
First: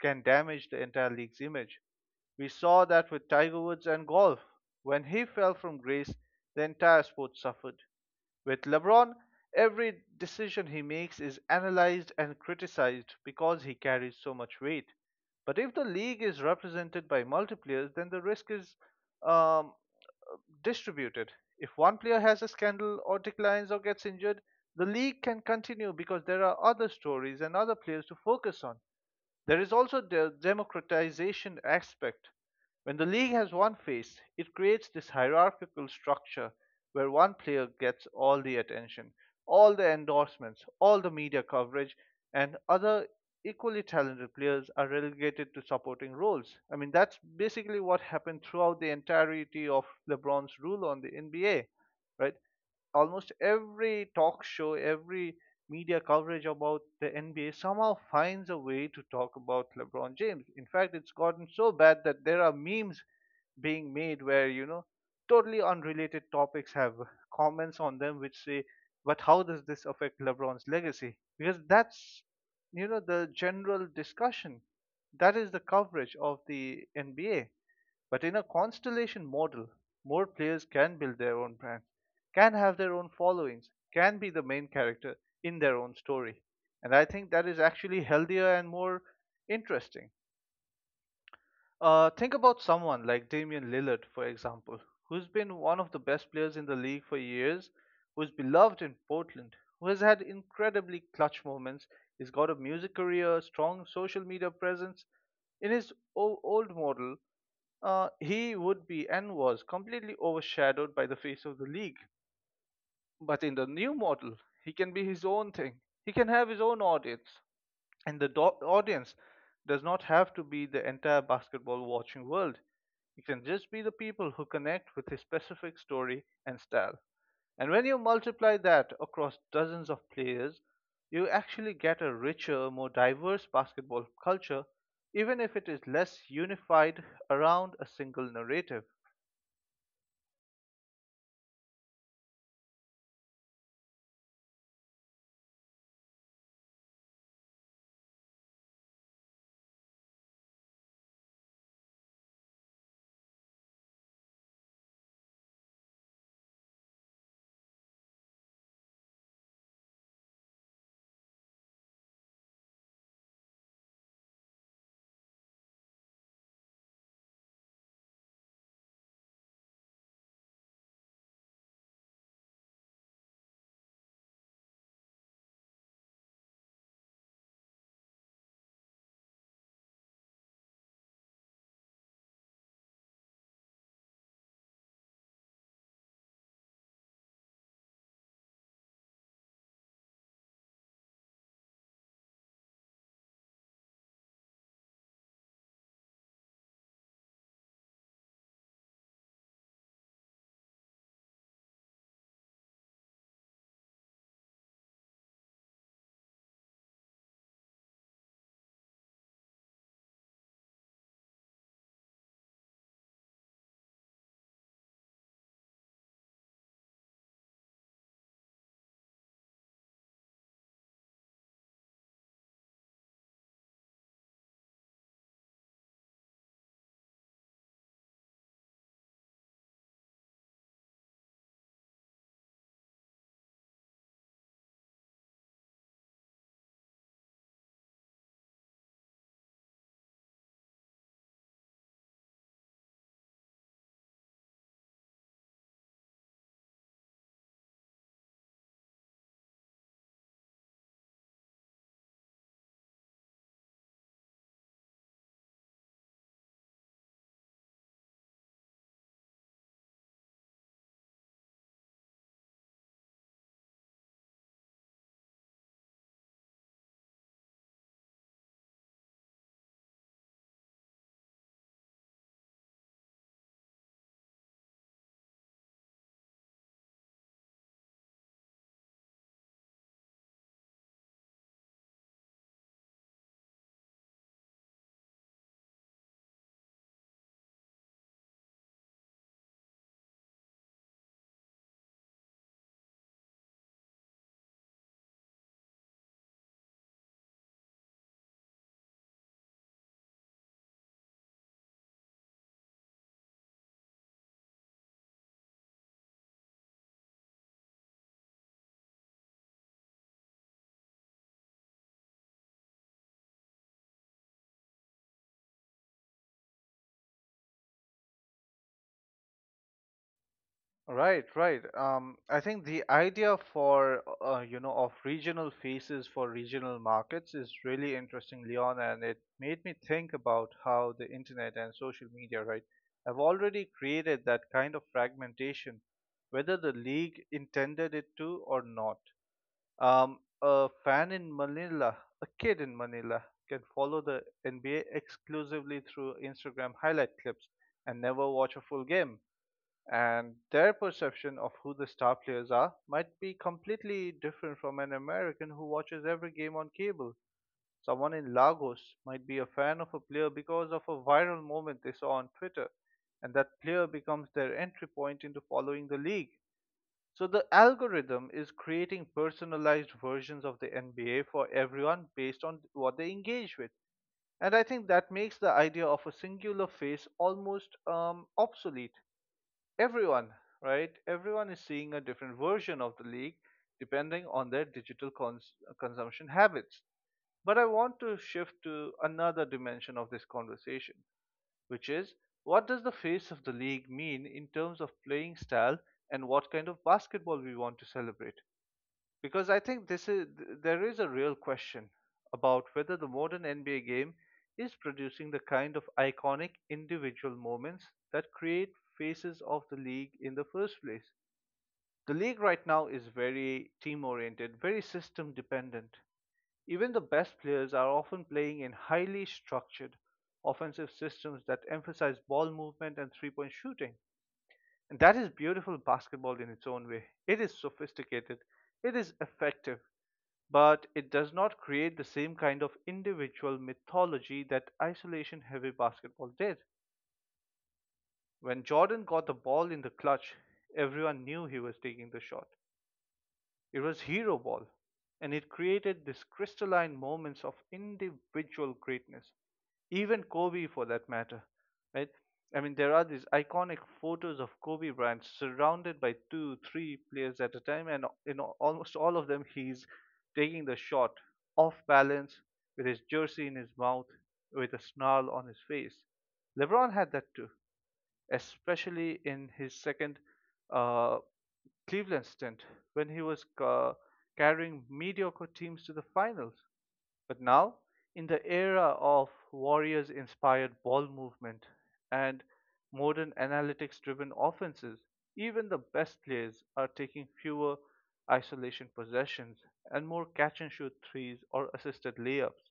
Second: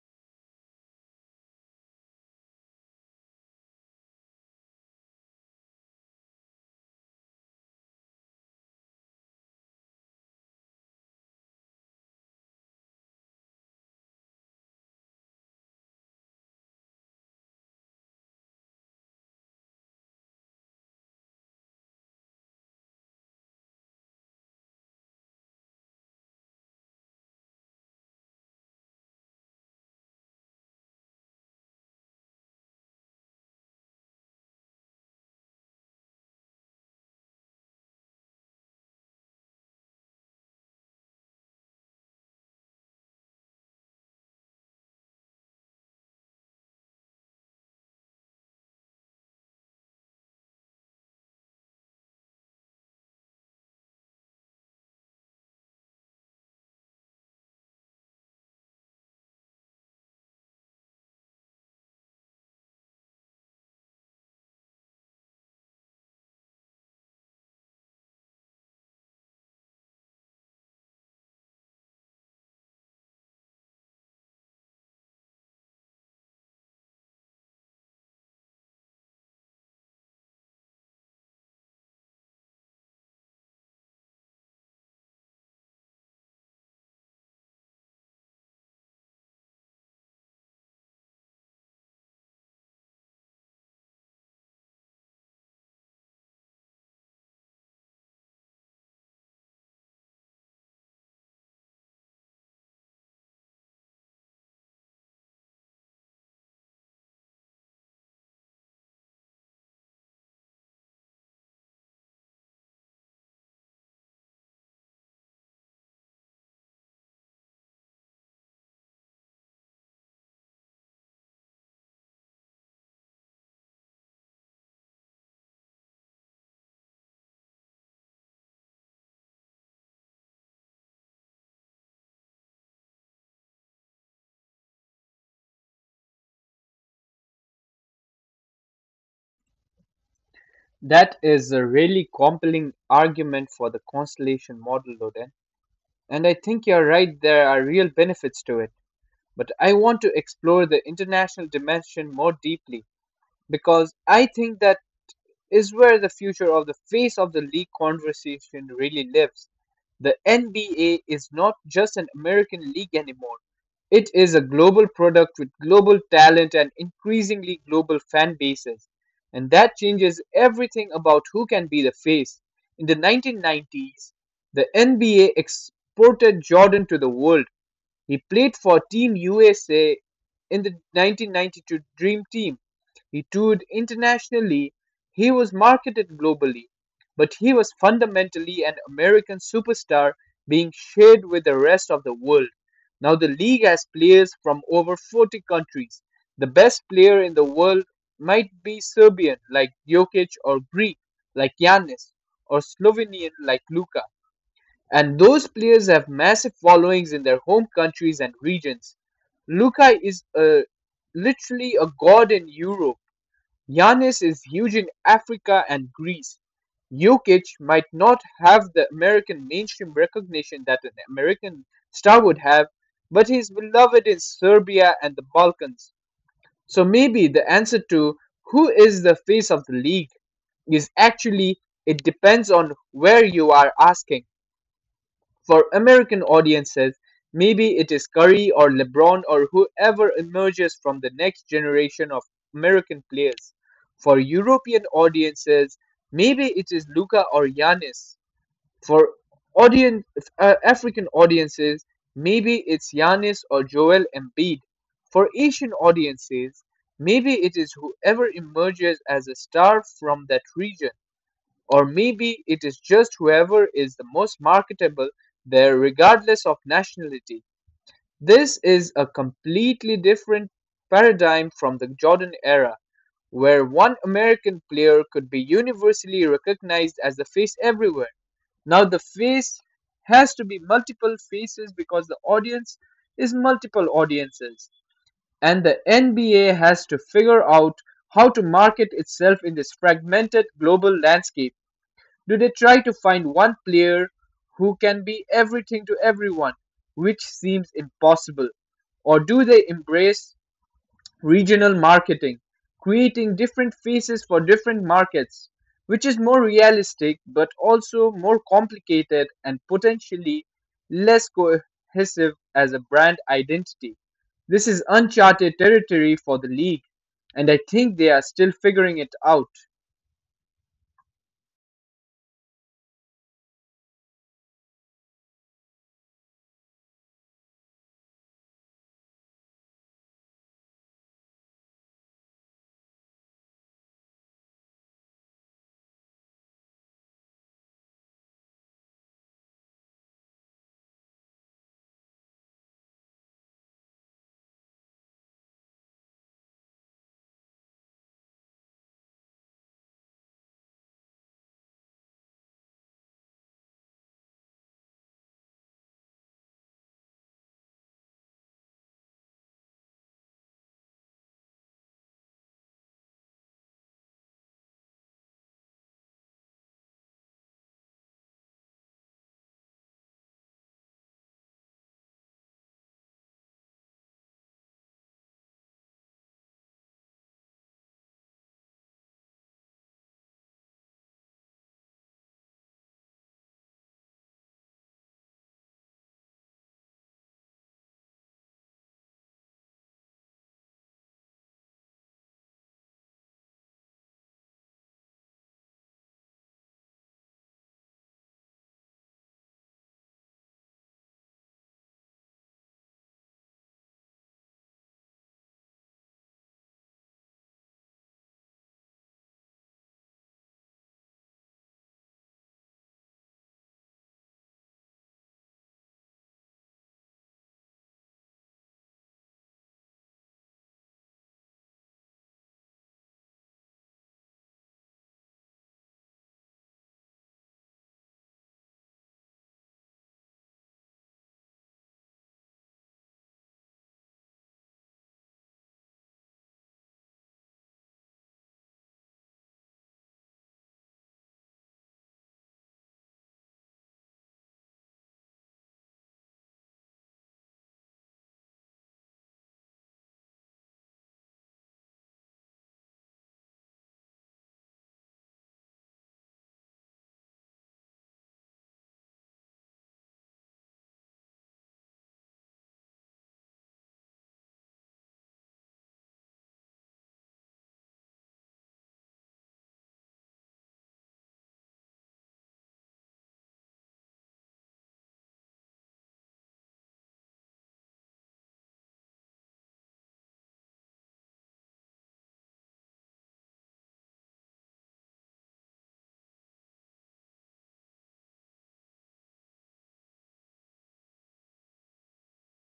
can damage the entire league's image. We saw that with Tiger Woods and golf. When he fell from grace, the entire sport suffered. With LeBron, every decision he makes is analyzed and criticized because he carries so much weight. But if the league is represented by multipliers, then the risk is um, distributed. If one player has a scandal or declines or gets injured, the league can continue because there are other stories and other players to focus on. There is also the democratization aspect. When the league has one face, it creates this hierarchical structure where one player gets all the attention, all the endorsements, all the media coverage, and other equally talented players are relegated to supporting roles. I mean, that's basically what happened throughout the entirety of LeBron's rule on the NBA, right? Almost every talk show, every media coverage about the NBA somehow finds a way to talk about LeBron James. In fact, it's gotten so bad that there are memes being made where, you know, totally unrelated topics have comments on them which say, but how does this affect LeBron's legacy? Because that's, you know, the general discussion. That is the coverage of the NBA. But in a constellation model, more players can build their own brand, can have their own followings, can be the main character in their own story. And I think that is actually healthier and more interesting. Think about someone like Damian Lillard, for example, who's been one of the best players in the league for years, who's beloved in Portland, who has had incredibly clutch moments. He's got a music career, strong social media presence. In his old model, he would be and was completely overshadowed by the face of the league. But in the new model, he can be his own thing. He can have his own audience, and the audience does not have to be the entire basketball watching world. It can just be the people who connect with a specific story and style. And when you multiply that across dozens of players, you actually get a richer, more diverse basketball culture, even if it is less unified around a single narrative. That is a really compelling argument for the constellation model, Loden. And I think you're right, there are real benefits to it. But I want to explore the international dimension more deeply because I think that is where the future of the face of the league conversation really lives. The NBA is not just an American league anymore. It is a global product with global talent and increasingly global fan bases. And that changes everything about who can be the face. In the 1990s, the NBA exported Jordan to the world. He played for Team USA in the 1992 Dream Team. He toured internationally. He was marketed globally, but he was fundamentally an American superstar being shared with the rest of the world. Now the league has players from over 40 countries. The best player in the world might be Serbian like Jokic, or Greek like Yanis, or Slovenian like Luka, and those players have massive followings in their home countries and regions. Luka is a, literally a god in Europe. Giannis is huge in Africa and Greece. Jokic might not have the American mainstream recognition that an American star would have, but he's beloved in Serbia and the Balkans. So maybe the answer to who is the face of the league is actually, it depends on where you are asking. For American audiences, maybe it is Curry or LeBron or whoever emerges from the next generation of American players. For European audiences, maybe it is Luka or Giannis. For audience, African audiences, maybe it's Giannis or Joel Embiid. For Asian audiences, maybe it is whoever emerges as a star from that region. Or maybe it is just whoever is the most marketable there, regardless of nationality. This is a completely different paradigm from the Jordan era, where one American player could be universally recognized as the face everywhere. Now, the face has to be multiple faces because the audience is multiple audiences, and the NBA has to figure out how to market itself in this fragmented global landscape. Do they try to find one player who can be everything to everyone, which seems impossible? Or do they embrace regional marketing, creating different faces for different markets, which is more realistic but also more complicated and potentially less cohesive as a brand identity? This is uncharted territory for the league, and I think they are still figuring it out. Right, right. I think the idea for you know, of regional faces for regional markets is really interesting, Leon, and it made me think about how the internet and social media, right, have already created that kind of fragmentation, whether the league intended it to or not. Um, a fan in Manila, a kid in Manila, can follow the NBA exclusively through Instagram highlight clips and never watch a full game, and their perception of who the star players are might be completely different from an American who watches every game on cable. Someone in Lagos might be a fan of a player because of a viral moment they saw on Twitter, and that player becomes their entry point into following the league. So the algorithm is creating personalized versions of the NBA for everyone based on what they engage with. And I think that makes the idea of a singular face almost obsolete. Everyone, right? Everyone is seeing a different version of the league depending on their consumption habits. But I want to shift to another dimension of this conversation, which is, what does the face of the league mean in terms of playing style and what kind of basketball we want to celebrate? Because I think this is, there is a real question about whether the modern NBA game is producing the kind of iconic individual moments that create faces of the league in the first place. The league right now is very team oriented, very system dependent. Even the best players are often playing in highly structured offensive systems that emphasize ball movement and 3-point shooting. And that is beautiful basketball in its own way. It is sophisticated, it is effective, but it does not create the same kind of individual mythology that isolation heavy basketball did. When Jordan got the ball in the clutch, everyone knew he was taking the shot. It was hero ball, and it created these crystalline moments of individual greatness, even Kobe for that matter, right? I mean, there are these iconic photos of Kobe Bryant surrounded by two, three players at a time, and in almost all of them, he's taking the shot off balance, with his jersey in his mouth, with a snarl on his face. LeBron had that too, especially in his second uh, Cleveland stint when he was carrying mediocre teams to the finals. But now, in the era of Warriors inspired ball movement and modern analytics driven offenses, even the best players are taking fewer isolation possessions and more catch and shoot threes or assisted layups.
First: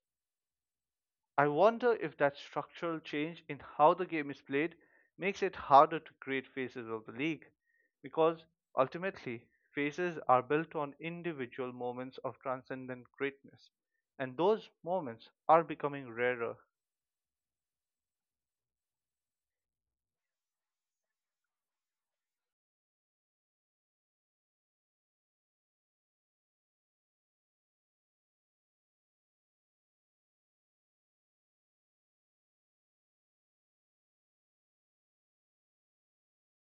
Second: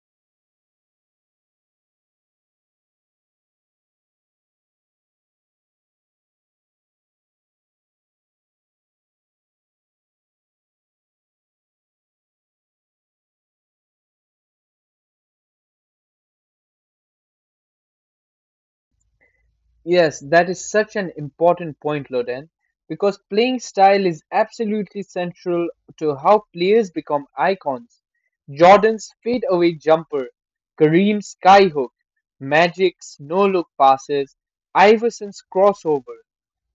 I wonder if that structural change in how the game is played makes it harder to create phases of the league, because ultimately, phases are built on individual moments of transcendent greatness, and those moments are becoming rarer. Yes, that is such an important point, Loden, because playing style is absolutely central to how players become icons. Jordan's fadeaway jumper, Kareem's skyhook, Magic's no-look passes, Iverson's crossover.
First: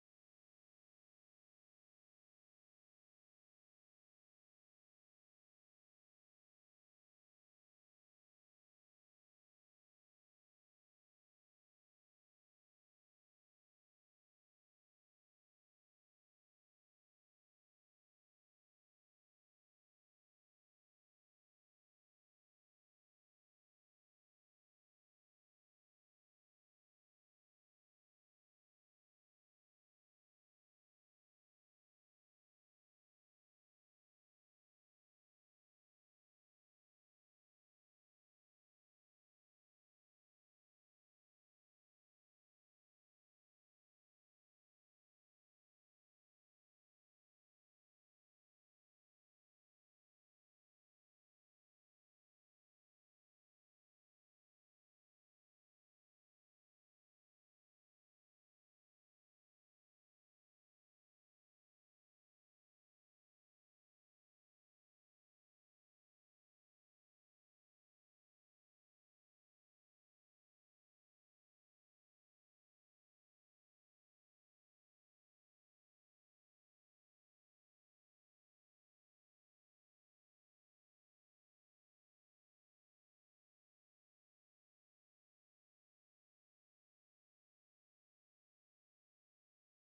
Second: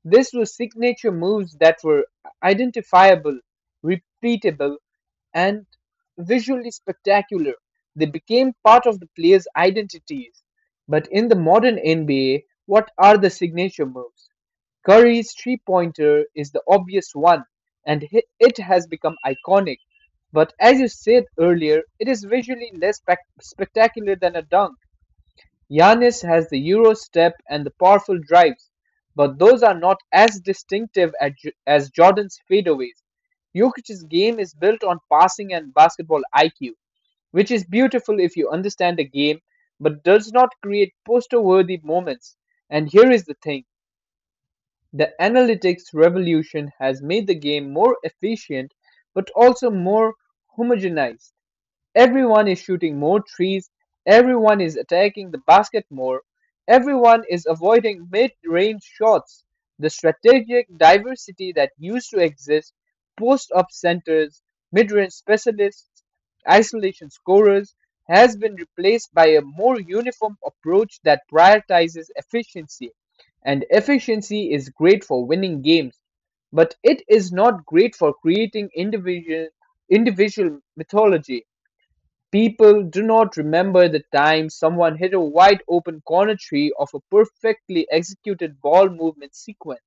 This was signature moves that were identifiable, repeatable, and visually spectacular. They became part of the players' identities. But in the modern NBA, what are the signature moves? Curry's three pointer is the obvious one, and it has become iconic. But as you said earlier, it is visually less spectacular than a dunk. Yanis has the Euro step and the powerful drives, but those are not as distinctive as Jordan's fadeaways. Jokic's game is built on passing and basketball IQ, which is beautiful if you understand the game, but does not create poster worthy moments. And here is the thing, the analytics revolution has made the game more efficient, but also more homogenized. Everyone is shooting more trees, everyone is attacking the basket more, everyone is avoiding mid-range shots. The strategic diversity that used to exist, post-up centers, mid-range specialists, isolation scorers, has been replaced by a more uniform approach that prioritizes efficiency. And efficiency is great for winning games, but it is not great for creating individual mythology. People do not remember the time someone hit a wide-open corner three of a perfectly executed ball-movement sequence.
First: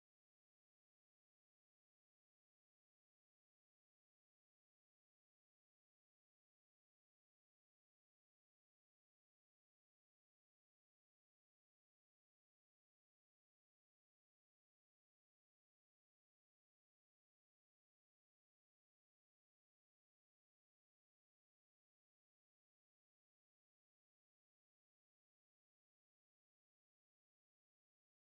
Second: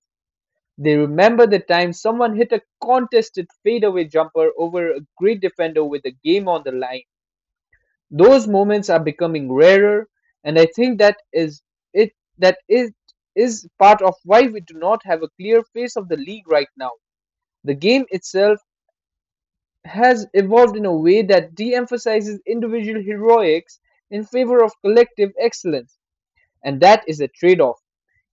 They remember the time someone hit a contested fadeaway jumper over a great defender with the game on the line. Those moments are becoming rarer, and I think it that it is part of why we do not have a clear face of the league right now. The game itself has evolved in a way that de-emphasizes individual heroics in favor of collective excellence, and that is a trade-off.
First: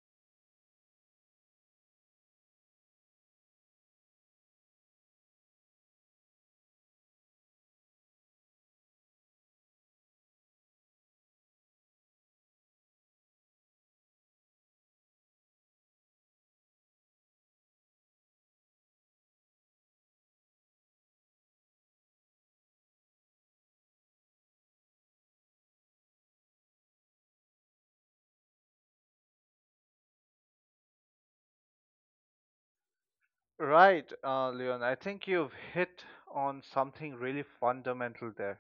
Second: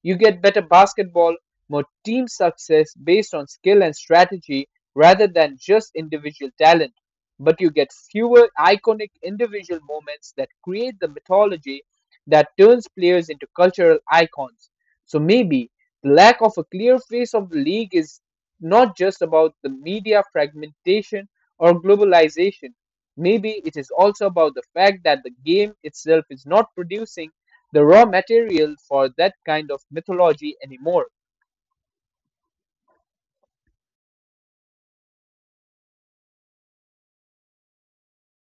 You get better basketball, more team success based on skill and strategy rather than just individual talent. But you get fewer iconic individual moments that create the mythology that turns players into cultural icons. So maybe the lack of a clear face of the league is not just about the media fragmentation or globalization. Maybe it is also about the fact that the game itself is not producing the raw material for that kind of mythology anymore. Right, Leon, I think you've hit on something really fundamental there.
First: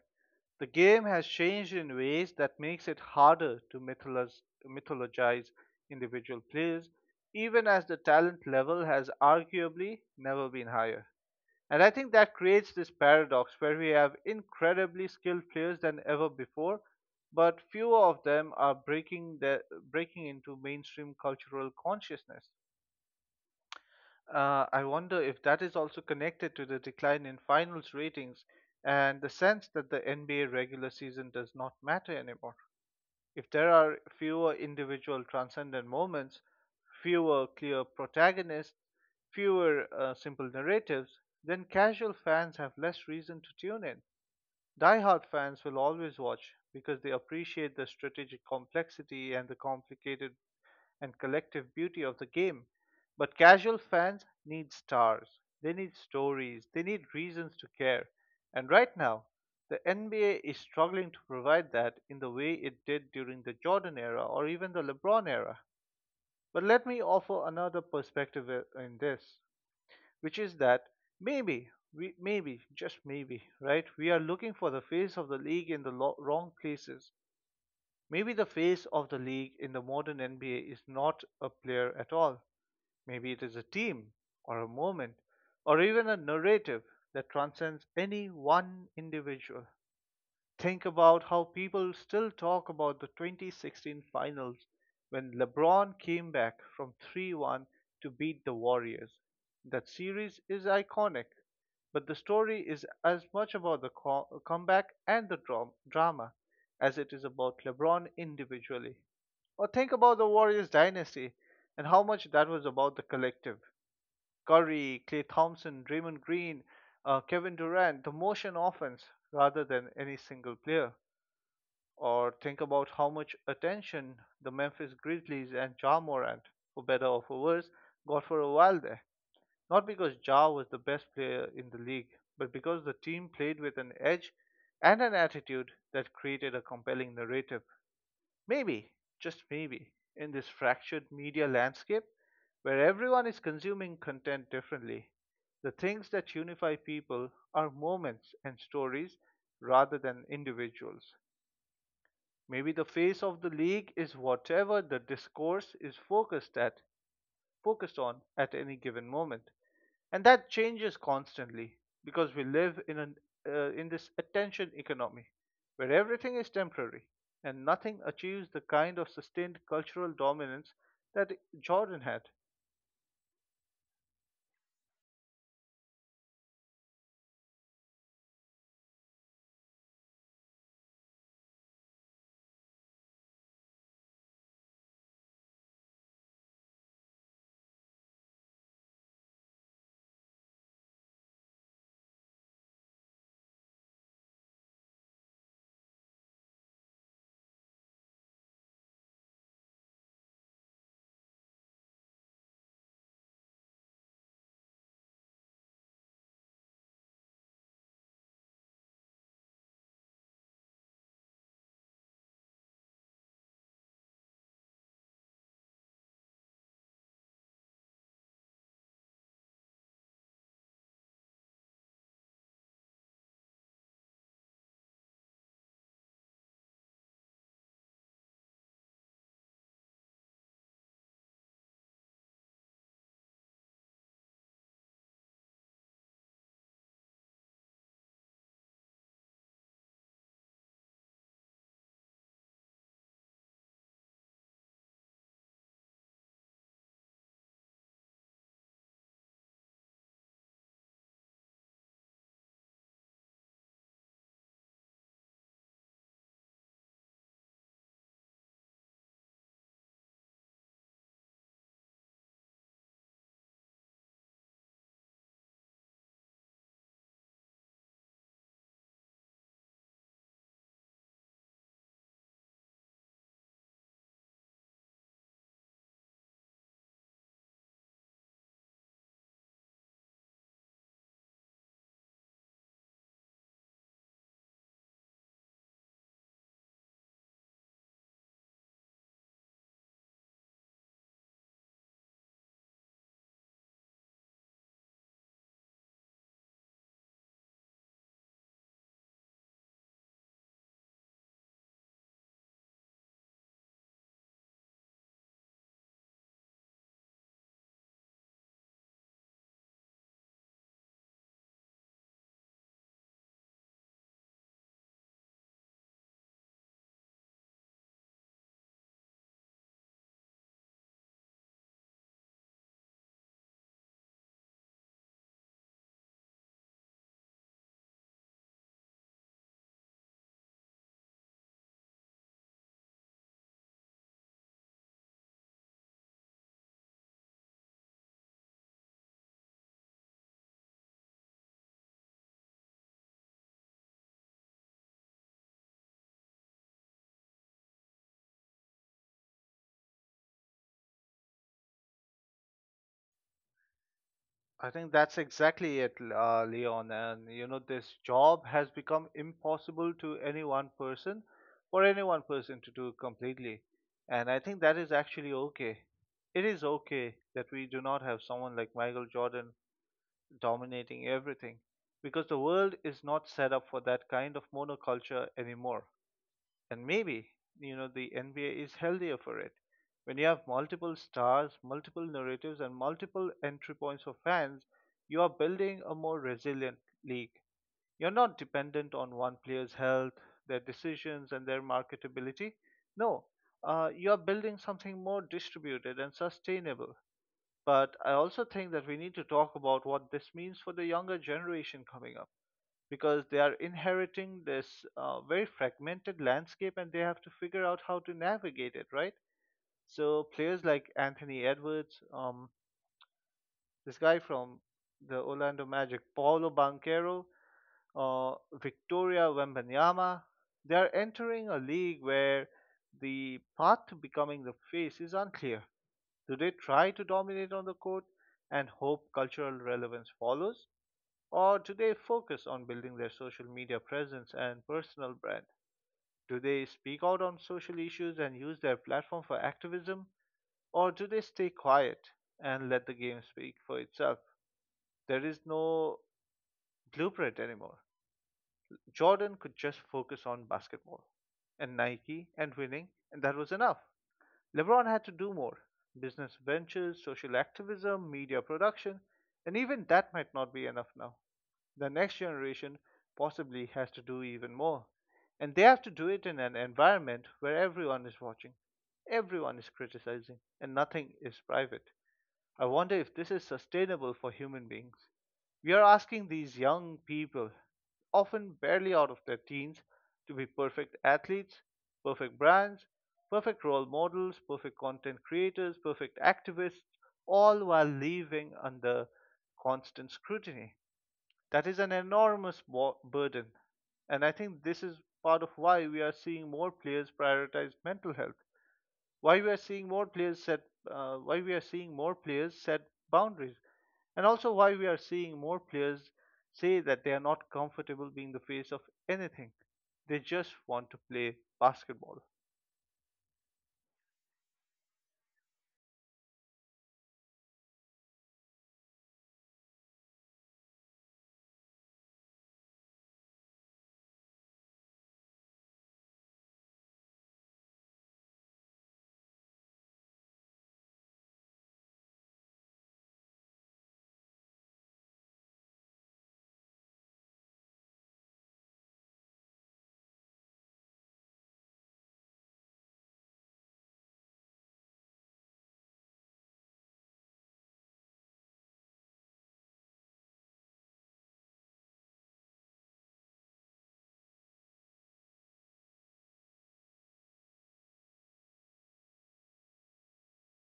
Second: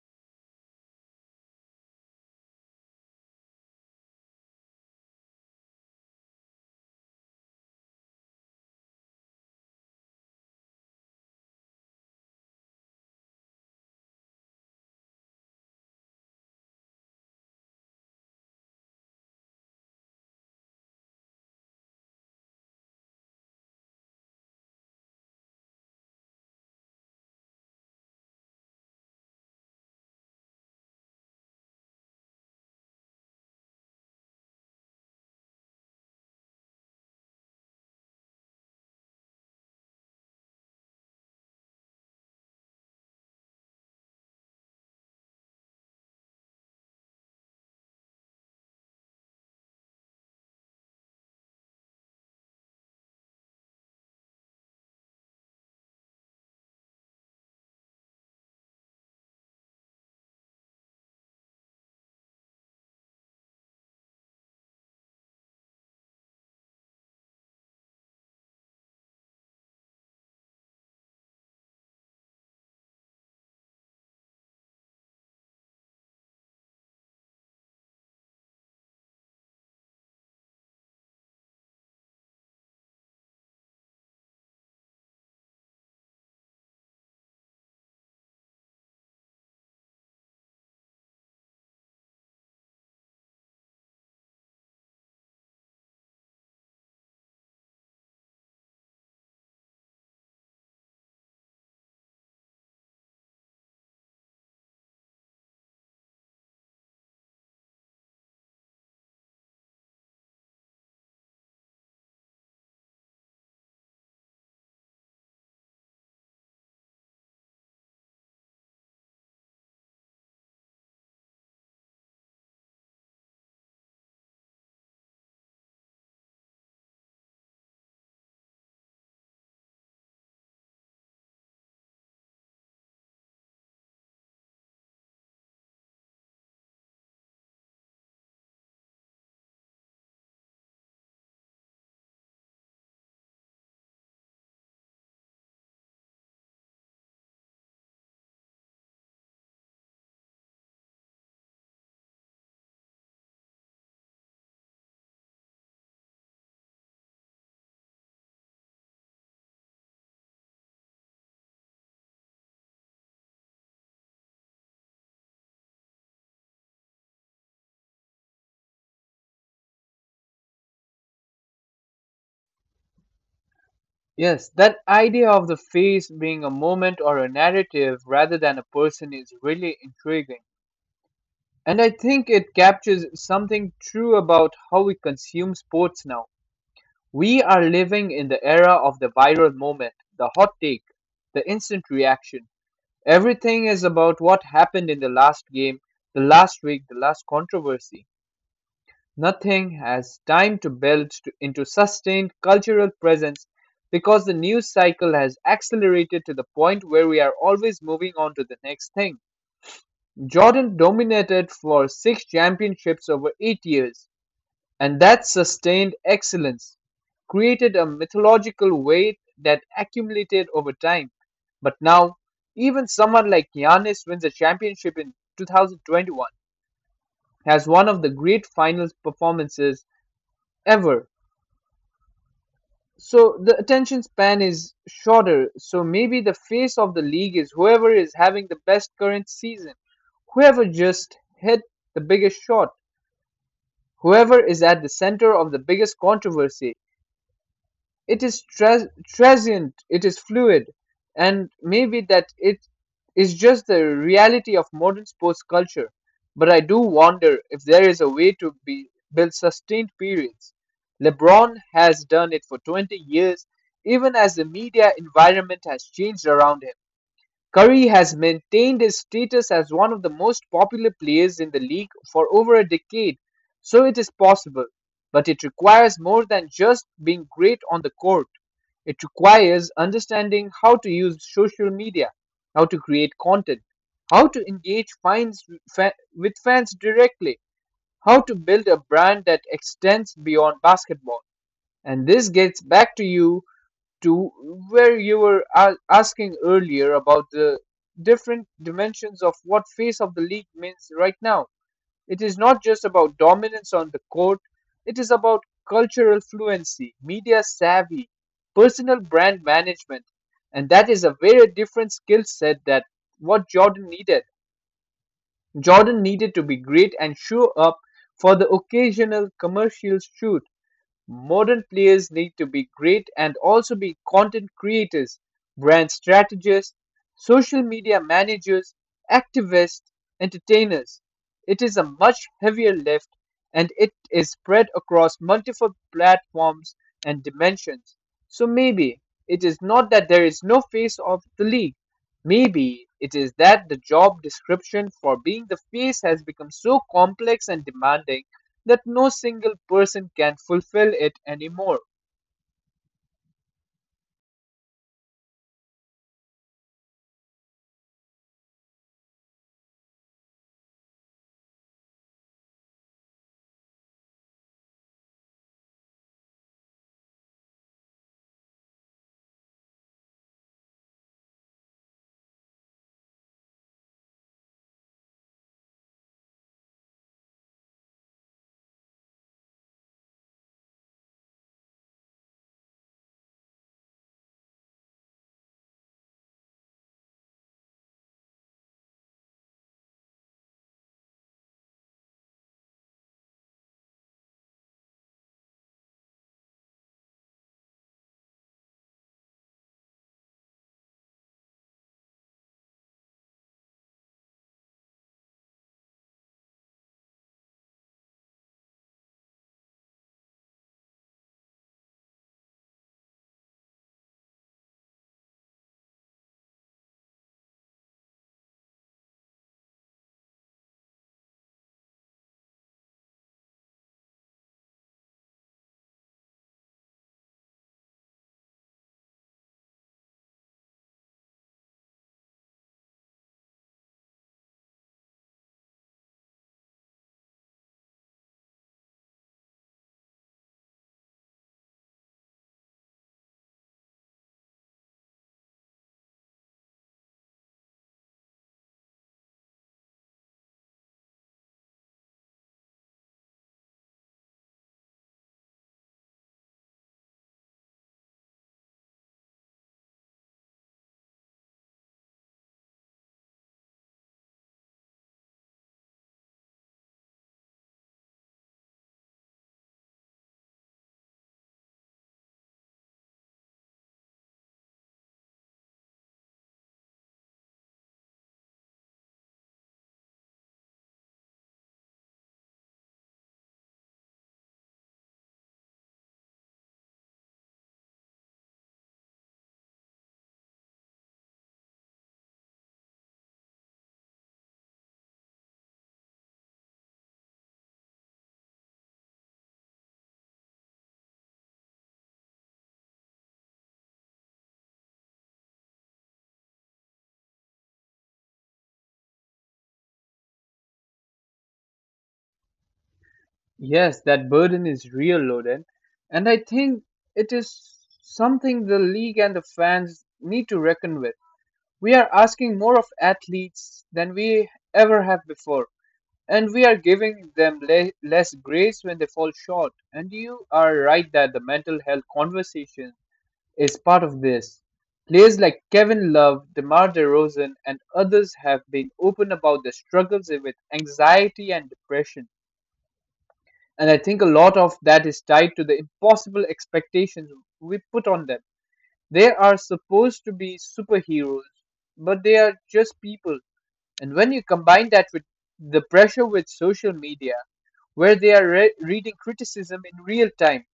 The game has changed in ways that makes it harder to mythologize, mythologize individual players, even as the talent level has arguably never been higher. And I think that creates this paradox where we have incredibly skilled players than ever before, but fewer of them are breaking breaking into mainstream cultural consciousness. I wonder if that is also connected to the decline in finals ratings and the sense that the NBA regular season does not matter anymore. If there are fewer individual transcendent moments, fewer clear protagonists, fewer simple narratives, then casual fans have less reason to tune in. Diehard fans will always watch because they appreciate the strategic complexity and the complicated and collective beauty of the game. But casual fans need stars, they need stories, they need reasons to care. And right now, the NBA is struggling to provide that in the way it did during the Jordan era or even the LeBron era. But let me offer another perspective in this, which is that maybe, just maybe, right? We are looking for the face of the league in the wrong places. Maybe the face of the league in the modern NBA is not a player at all. Maybe it is a team or a moment or even a narrative that transcends any one individual. Think about how people still talk about the 2016 finals when LeBron came back from 3-1 to beat the Warriors. That series is iconic, but the story is as much about the comeback and the drama as it is about LeBron individually. Or think about the Warriors dynasty and how much that was about the collective. Curry, Clay Thompson, Draymond Green, Kevin Durant, the motion offense rather than any single player. Or think about how much attention the Memphis Grizzlies and Ja Morant, for better or for worse, got for a while there. Not because Ja was the best player in the league, but because the team played with an edge and an attitude that created a compelling narrative. Maybe, just maybe, in this fractured media landscape where everyone is consuming content differently, the things that unify people are moments and stories rather than individuals. Maybe the face of the league is whatever the discourse is focused on at any given moment, and that changes constantly because we live in an in this attention economy where everything is temporary and nothing achieves the kind of sustained cultural dominance that Jordan had. Yes, that idea of the face being a moment or a narrative rather than a person is really intriguing. And I think it captures something true about how we consume sports now. We are living in the era of the viral moment, the hot take, the instant reaction. Everything is about what happened in the last game, the last week, the last controversy. Nothing has time to build into sustained cultural presence because the news cycle has accelerated to the point where we are always moving on to the next thing. Jordan dominated for six championships over 8 years, and that sustained excellence created a mythological weight that accumulated over time. But now, even someone like Giannis wins a championship in 2021, has one of the great finals performances ever. So the attention span is shorter. So maybe the face of the league is whoever is having the best current season, whoever just hit the biggest shot, whoever is at the center of the biggest controversy. It is transient, it is fluid, and maybe that it is just the reality of modern sports culture. But I do wonder if there is a way to build sustained periods. LeBron has done it for 20 years, even as the media environment has changed around him. Curry has maintained his status as one of the most popular players in the league for over a decade, so it is possible. But it requires more than just being great on the court. It requires understanding how to use social media, how to create content, how to engage with fans directly, how to build a brand that extends beyond basketball. And this gets back to where you were asking earlier about the different dimensions of what face of the league means right now. It is not just about dominance on the court, it is about cultural fluency, media savvy, personal brand management, and that is a very different skill set that what Jordan needed. Jordan needed to be great and show up for the occasional commercial shoot. Modern players need to be great and also be content creators, brand strategists, social media managers, activists, entertainers. It is a much heavier lift and it is spread across multiple platforms and dimensions. So maybe it is not that there is no face of the league. Maybe it is that the job description for being the face has become so complex and demanding that no single person can fulfill it anymore. I think that's exactly it, Leon. And you know, this job has become impossible to any one person, for any one person to do completely. And I think that is actually okay. It is okay that we do not have someone like Michael Jordan dominating everything because the world is not set up for that kind of monoculture anymore. And maybe, you know, the NBA is healthier for it. When you have multiple stars, multiple narratives, and multiple entry points for fans, you are building a more resilient league. You're not dependent on one player's health, their decisions, and their marketability. No, you are building something more distributed and sustainable. But I also think that we need to talk about what this means for the younger generation coming up because they are inheriting this very fragmented landscape and they have to figure out how to navigate it, right? So players like Anthony Edwards, this guy from the Orlando Magic, Paulo Banquero, uh, Victoria Wembanyama, they are entering a league where the path to becoming the face is unclear. Do they try to dominate on the court and hope cultural relevance follows? Or do they focus on building their social media presence and personal brand? Do they speak out on social issues and use their platform for activism? Or do they stay quiet and let the game speak for itself? There is no blueprint anymore. Jordan could just focus on basketball and Nike and winning, and that was enough. LeBron had to do more, business ventures, social activism, media production, and even that might not be enough now. The next generation possibly has to do even more. And they have to do it in an environment where everyone is watching, everyone is criticizing, and nothing is private. I wonder if this is sustainable for human beings. We are asking these young people, often barely out of their teens, to be perfect athletes, perfect brands, perfect role models, perfect content creators, perfect activists, all while living under constant scrutiny. That is an enormous burden. And I think this is part of why we are seeing more players prioritize mental health, why we are seeing more players set why we are seeing more players set boundaries, and also why we are seeing more players say that they are not comfortable being the face of anything, they just want to play basketball. Yes, that burden is real, Loden. And I think it is something the league and the fans need to reckon with. We are asking more of athletes than we ever have before. And we are giving them less grace when they fall short. And you are right that the mental health conversation is part of this. Players like Kevin Love, DeMar DeRozan, and others have been open about their struggles with anxiety and depression. And I think a lot of that is tied to the impossible expectations we put on them. They are supposed to be superheroes, but they are just people. And when you combine that with the pressure with social media, where they are reading criticism in real time,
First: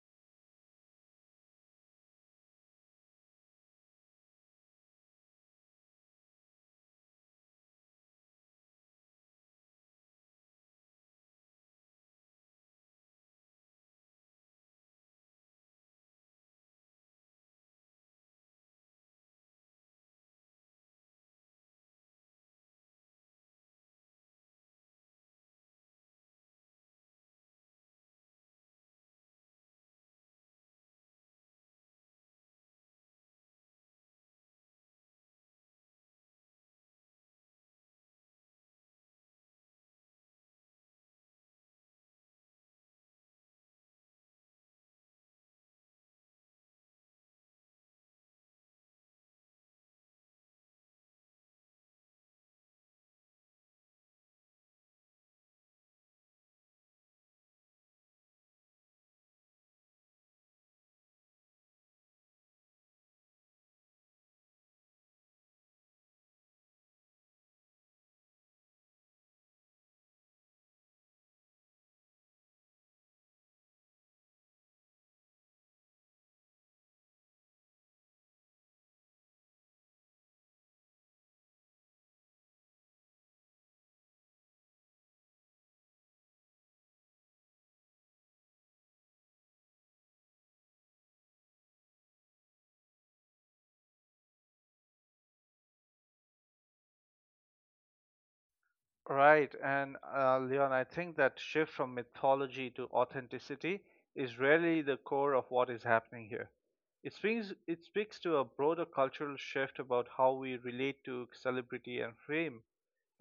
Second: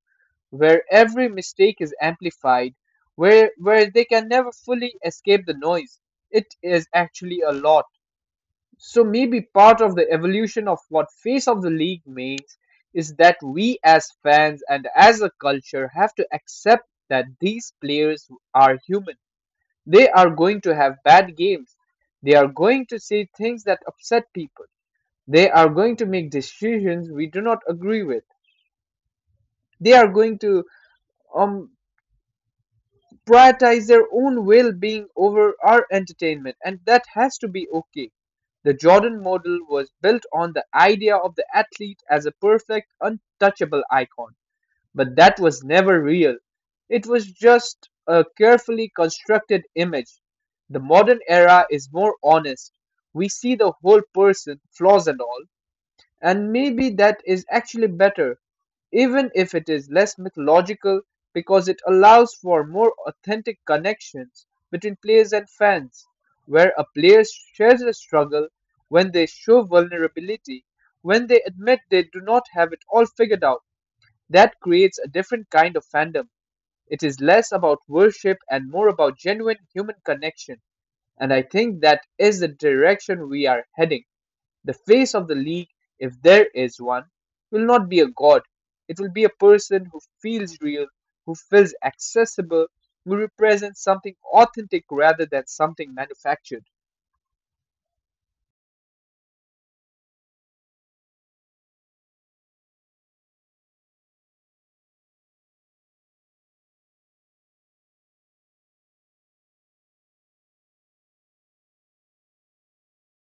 where every mistake is amplified, where they can never fully escape the noise. It is actually a lot. So maybe part of the evolution of what face of the league means is that we as fans and as a culture have to accept that these players are human. They are going to have bad games. They are going to say things that upset people. They are going to make decisions we do not agree with. They are going to um prioritize their own well-being over our entertainment, and that has to be okay. The Jordan model was built on the idea of the athlete as a perfect untouchable icon, but that was never real. It was just a carefully constructed image. The modern era is more honest. We see the whole person, flaws and all. And maybe that is actually better, even if it is less mythological, because it allows for more authentic connections between players and fans, where a player shares a struggle, when they show vulnerability, when they admit they do not have it all figured out. That creates a different kind of fandom. It is less about worship and more about genuine human connection. And I think that is the direction we are heading. The face of the league, if there is one, will not be a god. It will be a person who feels real, who feels accessible, who represents something authentic rather than something manufactured. Right, and Leon, I think that shift from mythology to authenticity is really the core of what is happening here. It speaks to a broader cultural shift about how we relate to celebrity and fame.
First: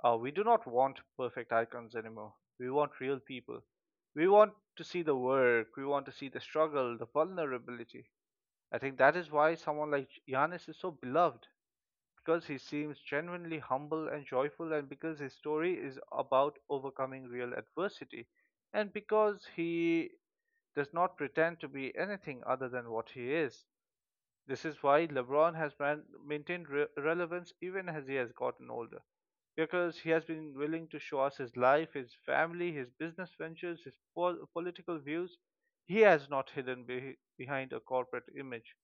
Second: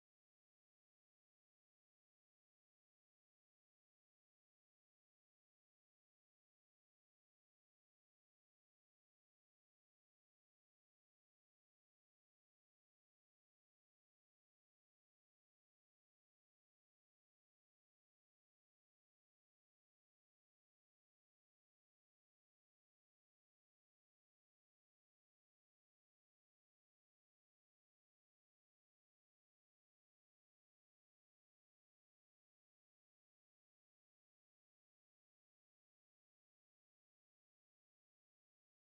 We do not want perfect icons anymore. We want real people. We want to see the work. We want to see the struggle, the vulnerability. I think that is why someone like Giannis is so beloved, because he seems genuinely humble and joyful, and because his story is about overcoming real adversity, and because he does not pretend to be anything other than what he is. This is why LeBron has maintained relevance even as he has gotten older, because he has been willing to show us his life, his family, his business ventures, his political views. He has not hidden behind a corporate image.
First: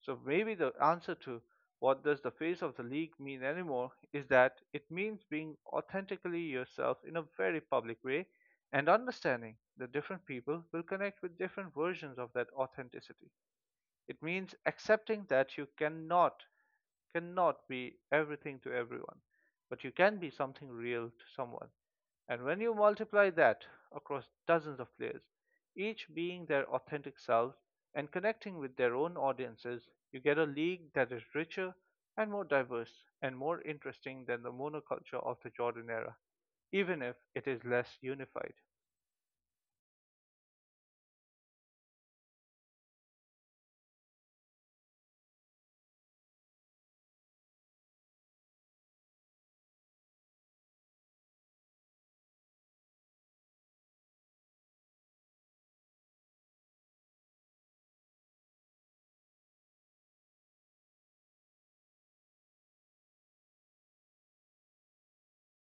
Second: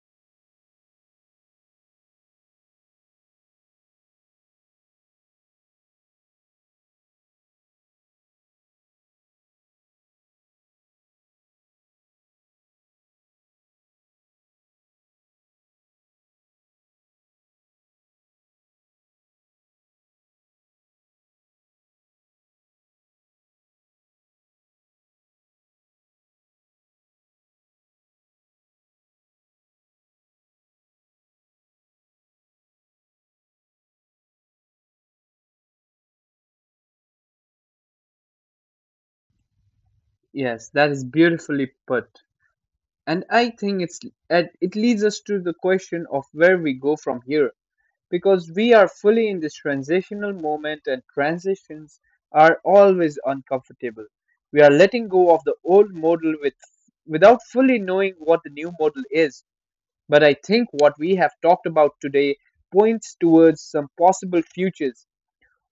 So maybe the answer to what does the face of the league mean anymore is that it means being authentically yourself in a very public way and understanding that different people will connect with different versions of that authenticity. It means accepting that you cannot be everything to everyone, but you can be something real to someone. And when you multiply that across dozens of players, each being their authentic selves and connecting with their own audiences, you get a league that is richer and more diverse and more interesting than the monoculture of the Jordan era, even if it is less unified. Yes, that is beautifully put. And I think it's and it leads us to the question of where we go from here. Because we are fully in this transitional moment, and transitions are always uncomfortable. We are letting go of the old model without fully knowing what the new model is. But I think what we have talked about today points towards some possible futures.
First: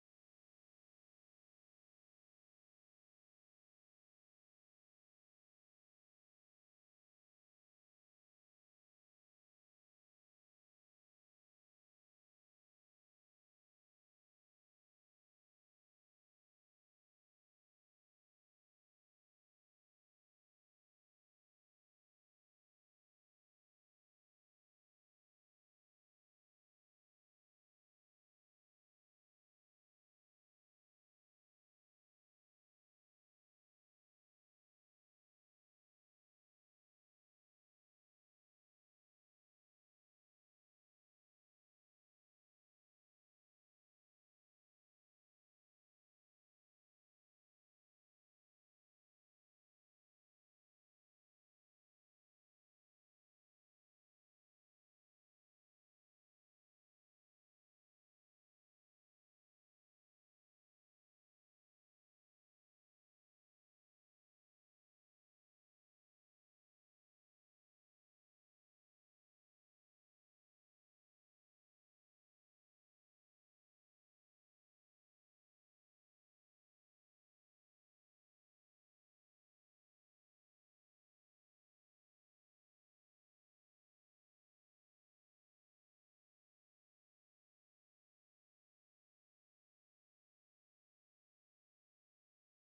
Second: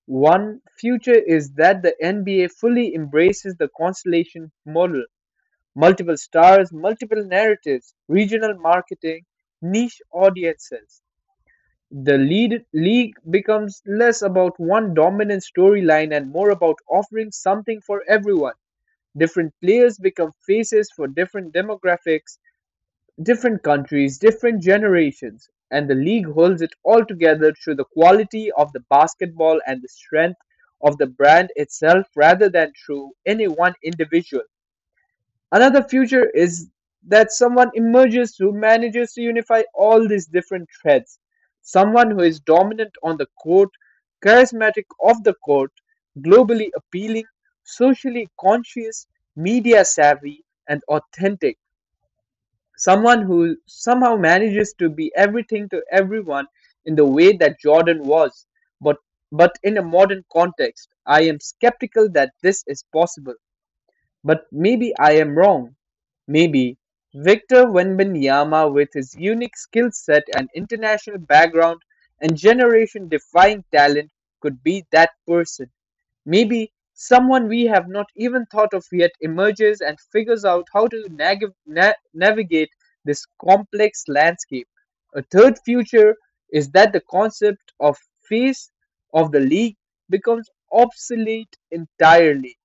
One future is that the NBA fully embraces the constellation model, multiple stars, multiple narratives, regional marketing, niche audiences. The lead league becomes less about one dominant storyline and more about offering something for everyone. Different players become faces for different demographics, different countries, different generations, and the league holds it all together through the quality of the basketball and the strength of the brand itself rather than through any one individual. Another future is that someone emerges who manages to unify all these different threads. Someone who is dominant on the court, charismatic off the court, globally appealing, socially conscious, media savvy, and authentic. Someone who somehow manages to be everything to everyone in the way that Jordan was, but, but in a modern context. I am skeptical that this is possible. But maybe I am wrong. Maybe Victor Wembanyama, with his unique skill set and international background and generation defying talent, could be that person. Maybe someone we have not even thought of yet emerges and figures out how to navigate this complex landscape. A third future is that the concept of face of the league becomes obsolete entirely.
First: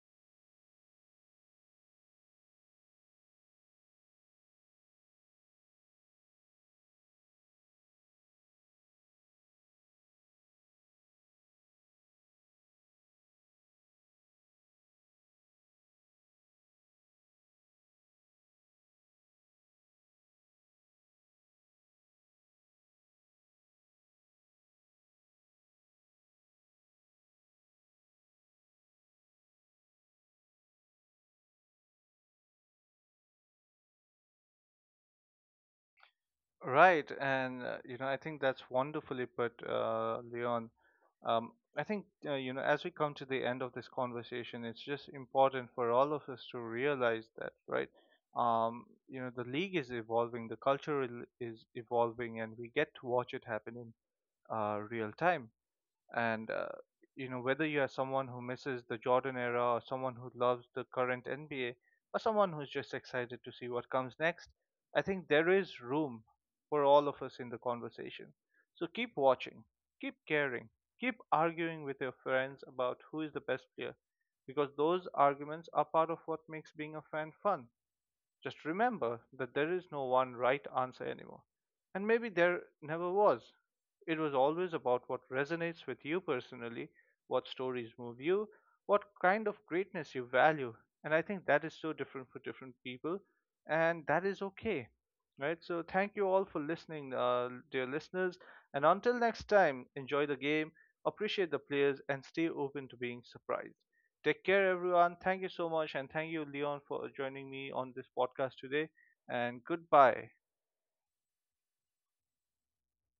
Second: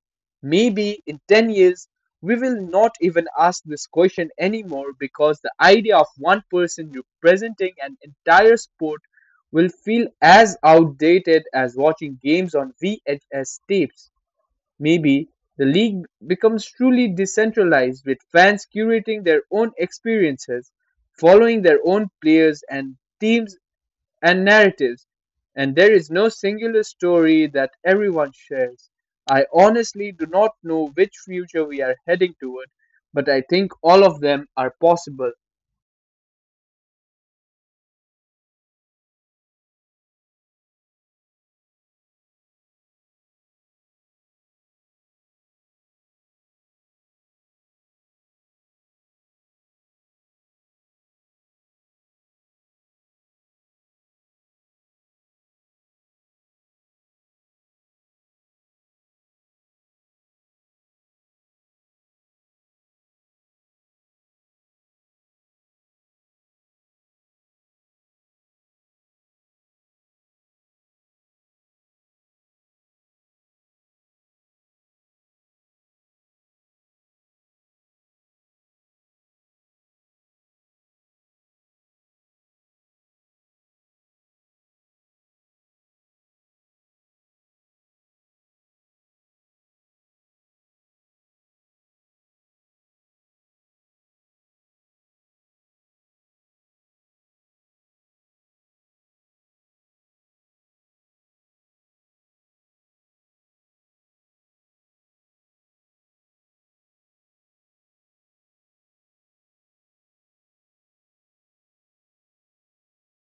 Maybe in 10 years, we will not even ask this question anymore because the idea of one person representing an entire sport will feel as outdated as watching games on VHS tapes. Maybe the league becomes truly decentralized, with fans curating their own experiences, following their own players and teams and narratives, and there is no singular story that everyone shares. I honestly do not know which future we are heading toward, but I think all of them are possible. Right, and you know, I think that's wonderfully put, Leon. I think you know, as we come to the end of this conversation, it's just important for all of us to realize that, right? You know, the league is evolving, the culture is evolving, and we get to watch it happen in real time. And you know, whether you are someone who misses the Jordan era or someone who loves the current NBA or someone who's just excited to see what comes next, I think there is room for all of us in the conversation. So keep watching, keep caring, keep arguing with your friends about who is the best player, because those arguments are part of what makes being a fan fun. Just remember that there is no one right answer anymore. And maybe there never was. It was always about what resonates with you personally, what stories move you, what kind of greatness you value. And I think that is so different for different people, and that is okay. Right? So, thank you all for listening, dear listeners. And until next time, enjoy the game, appreciate the players, and stay open to being surprised. Take care, everyone. Thank you so much. And thank you, Leon, for joining me on this podcast today. And goodbye.